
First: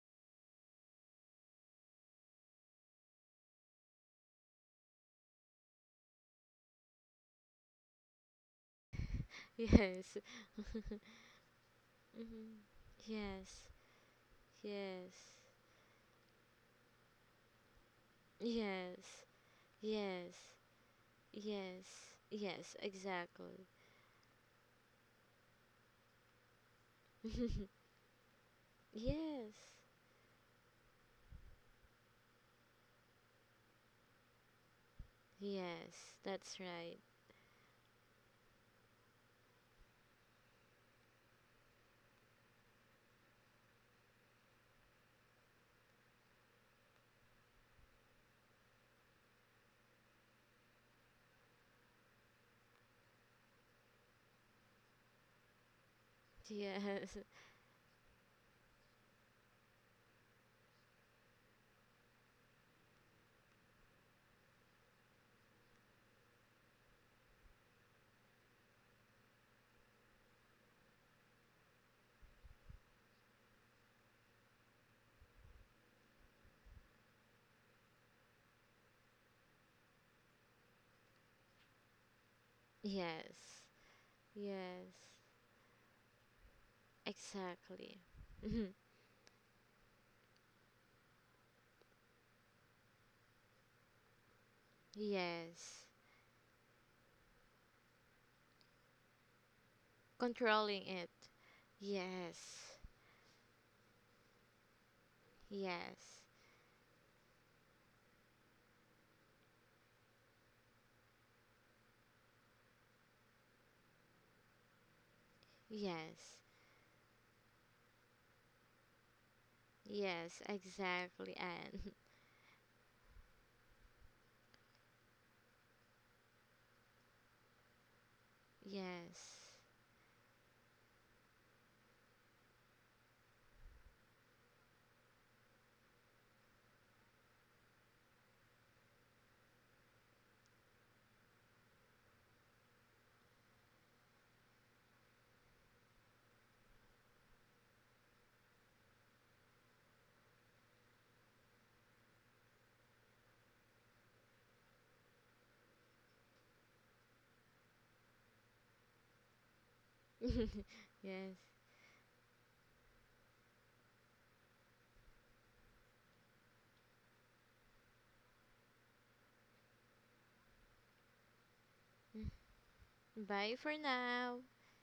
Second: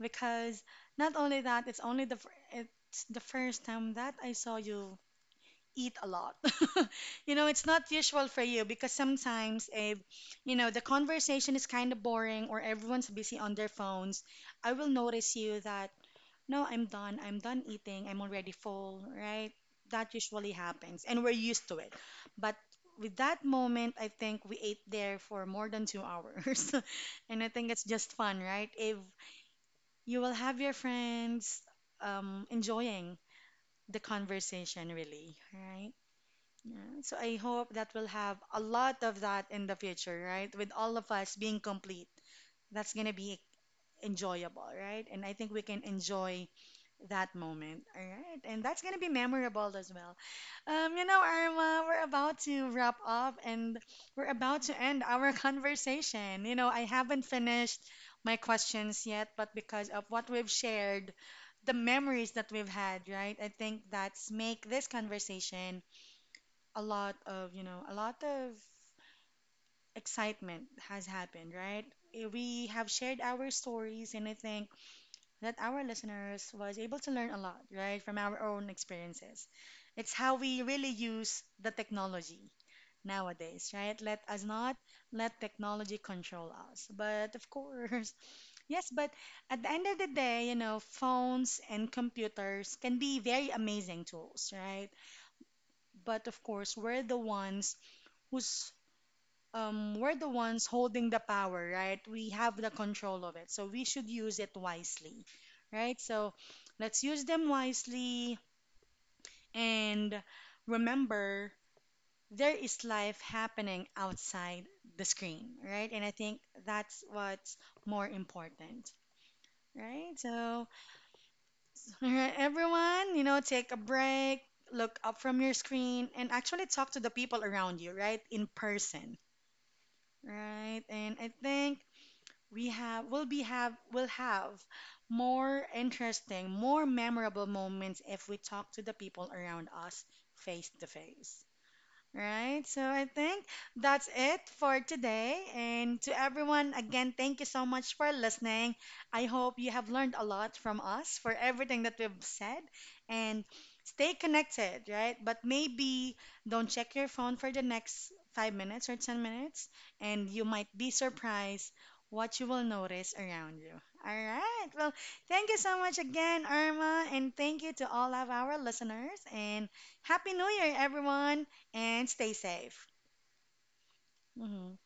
Speaker 1: Because not only that, it's only the, fir- it's the first time that I saw you eat a lot. You know, it's not usual for you because sometimes if
Speaker 2: Yes.
Speaker 1: you know the conversation is kind of boring
Speaker 2: Hmm.
Speaker 1: or everyone's busy on
Speaker 2: Yes.
Speaker 1: their phones, I will
Speaker 2: Yes.
Speaker 1: notice you that no, I'm done. I'm done eating. I'm already full,
Speaker 2: Yes.
Speaker 1: right? That
Speaker 2: Yes.
Speaker 1: usually happens and we're used to
Speaker 2: Yes.
Speaker 1: it. But
Speaker 2: Yes,
Speaker 1: with that
Speaker 2: exactly.
Speaker 1: moment, I think we ate there for more than two hours. And I think it's just fun, right? If
Speaker 2: Yes.
Speaker 1: you will have your friends um, enjoying the conversation, really, right?
Speaker 2: Yes, that's right.
Speaker 1: Yeah, so I hope that we'll have a lot of that in the future, right? With all of us being complete, that's gonna be enjoyable, right? And I think we can enjoy that moment, all right? And that's gonna be memorable as well. Um, you know, Irma, we're about to wrap up and we're about to end our conversation. You know, I
Speaker 2: Yes.
Speaker 1: haven't finished my questions yet, but because of what we've shared, the memories that we've had, right? I think that's make this conversation a lot of, you know, a lot of excitement has happened, right? Eh, We have shared our stories, and I think that our listeners was able to learn a lot, right, from our own experiences. It's how we really use the technology
Speaker 2: Yes.
Speaker 1: nowadays, right? Let us not
Speaker 2: Yes.
Speaker 1: let technology control us. But of
Speaker 2: Exactly.
Speaker 1: course,
Speaker 2: Mhm.
Speaker 1: yes, but at the end of the day, you know, phones and computers can be very amazing tools, right?
Speaker 2: Yes.
Speaker 1: But of course, we're the ones who's um, we're the ones
Speaker 2: Controlling it.
Speaker 1: holding the power, right? We have the
Speaker 2: Yes.
Speaker 1: control of it. So we should use it wisely, right?
Speaker 2: Yes.
Speaker 1: So let's use them wisely and remember there is life happening outside the screen, right? And I
Speaker 2: Yes.
Speaker 1: think that's what's more important, right?
Speaker 2: Yes,
Speaker 1: So,
Speaker 2: exactly. And
Speaker 1: all right, everyone, you know, take a break, look up from your screen, and actually talk to the people around you, right? In person,
Speaker 2: yes.
Speaker 1: right? And I think we have will be have will have more interesting, more memorable moments if we talk to the people around us face to face. Right. So I think that's it for today. And to everyone, again, thank you so much for listening. I hope you have learned a lot from us for everything that we've said. And stay connected, right? But maybe don't check your phone for the next five minutes or ten minutes, and you might be
Speaker 2: Yes.
Speaker 1: surprised what you will notice around you. All right. Well, thank you so much again, Irma. And thank you to all of our listeners. And Happy New Year, everyone and stay safe.
Speaker 2: Bye for now.
Speaker 1: hmm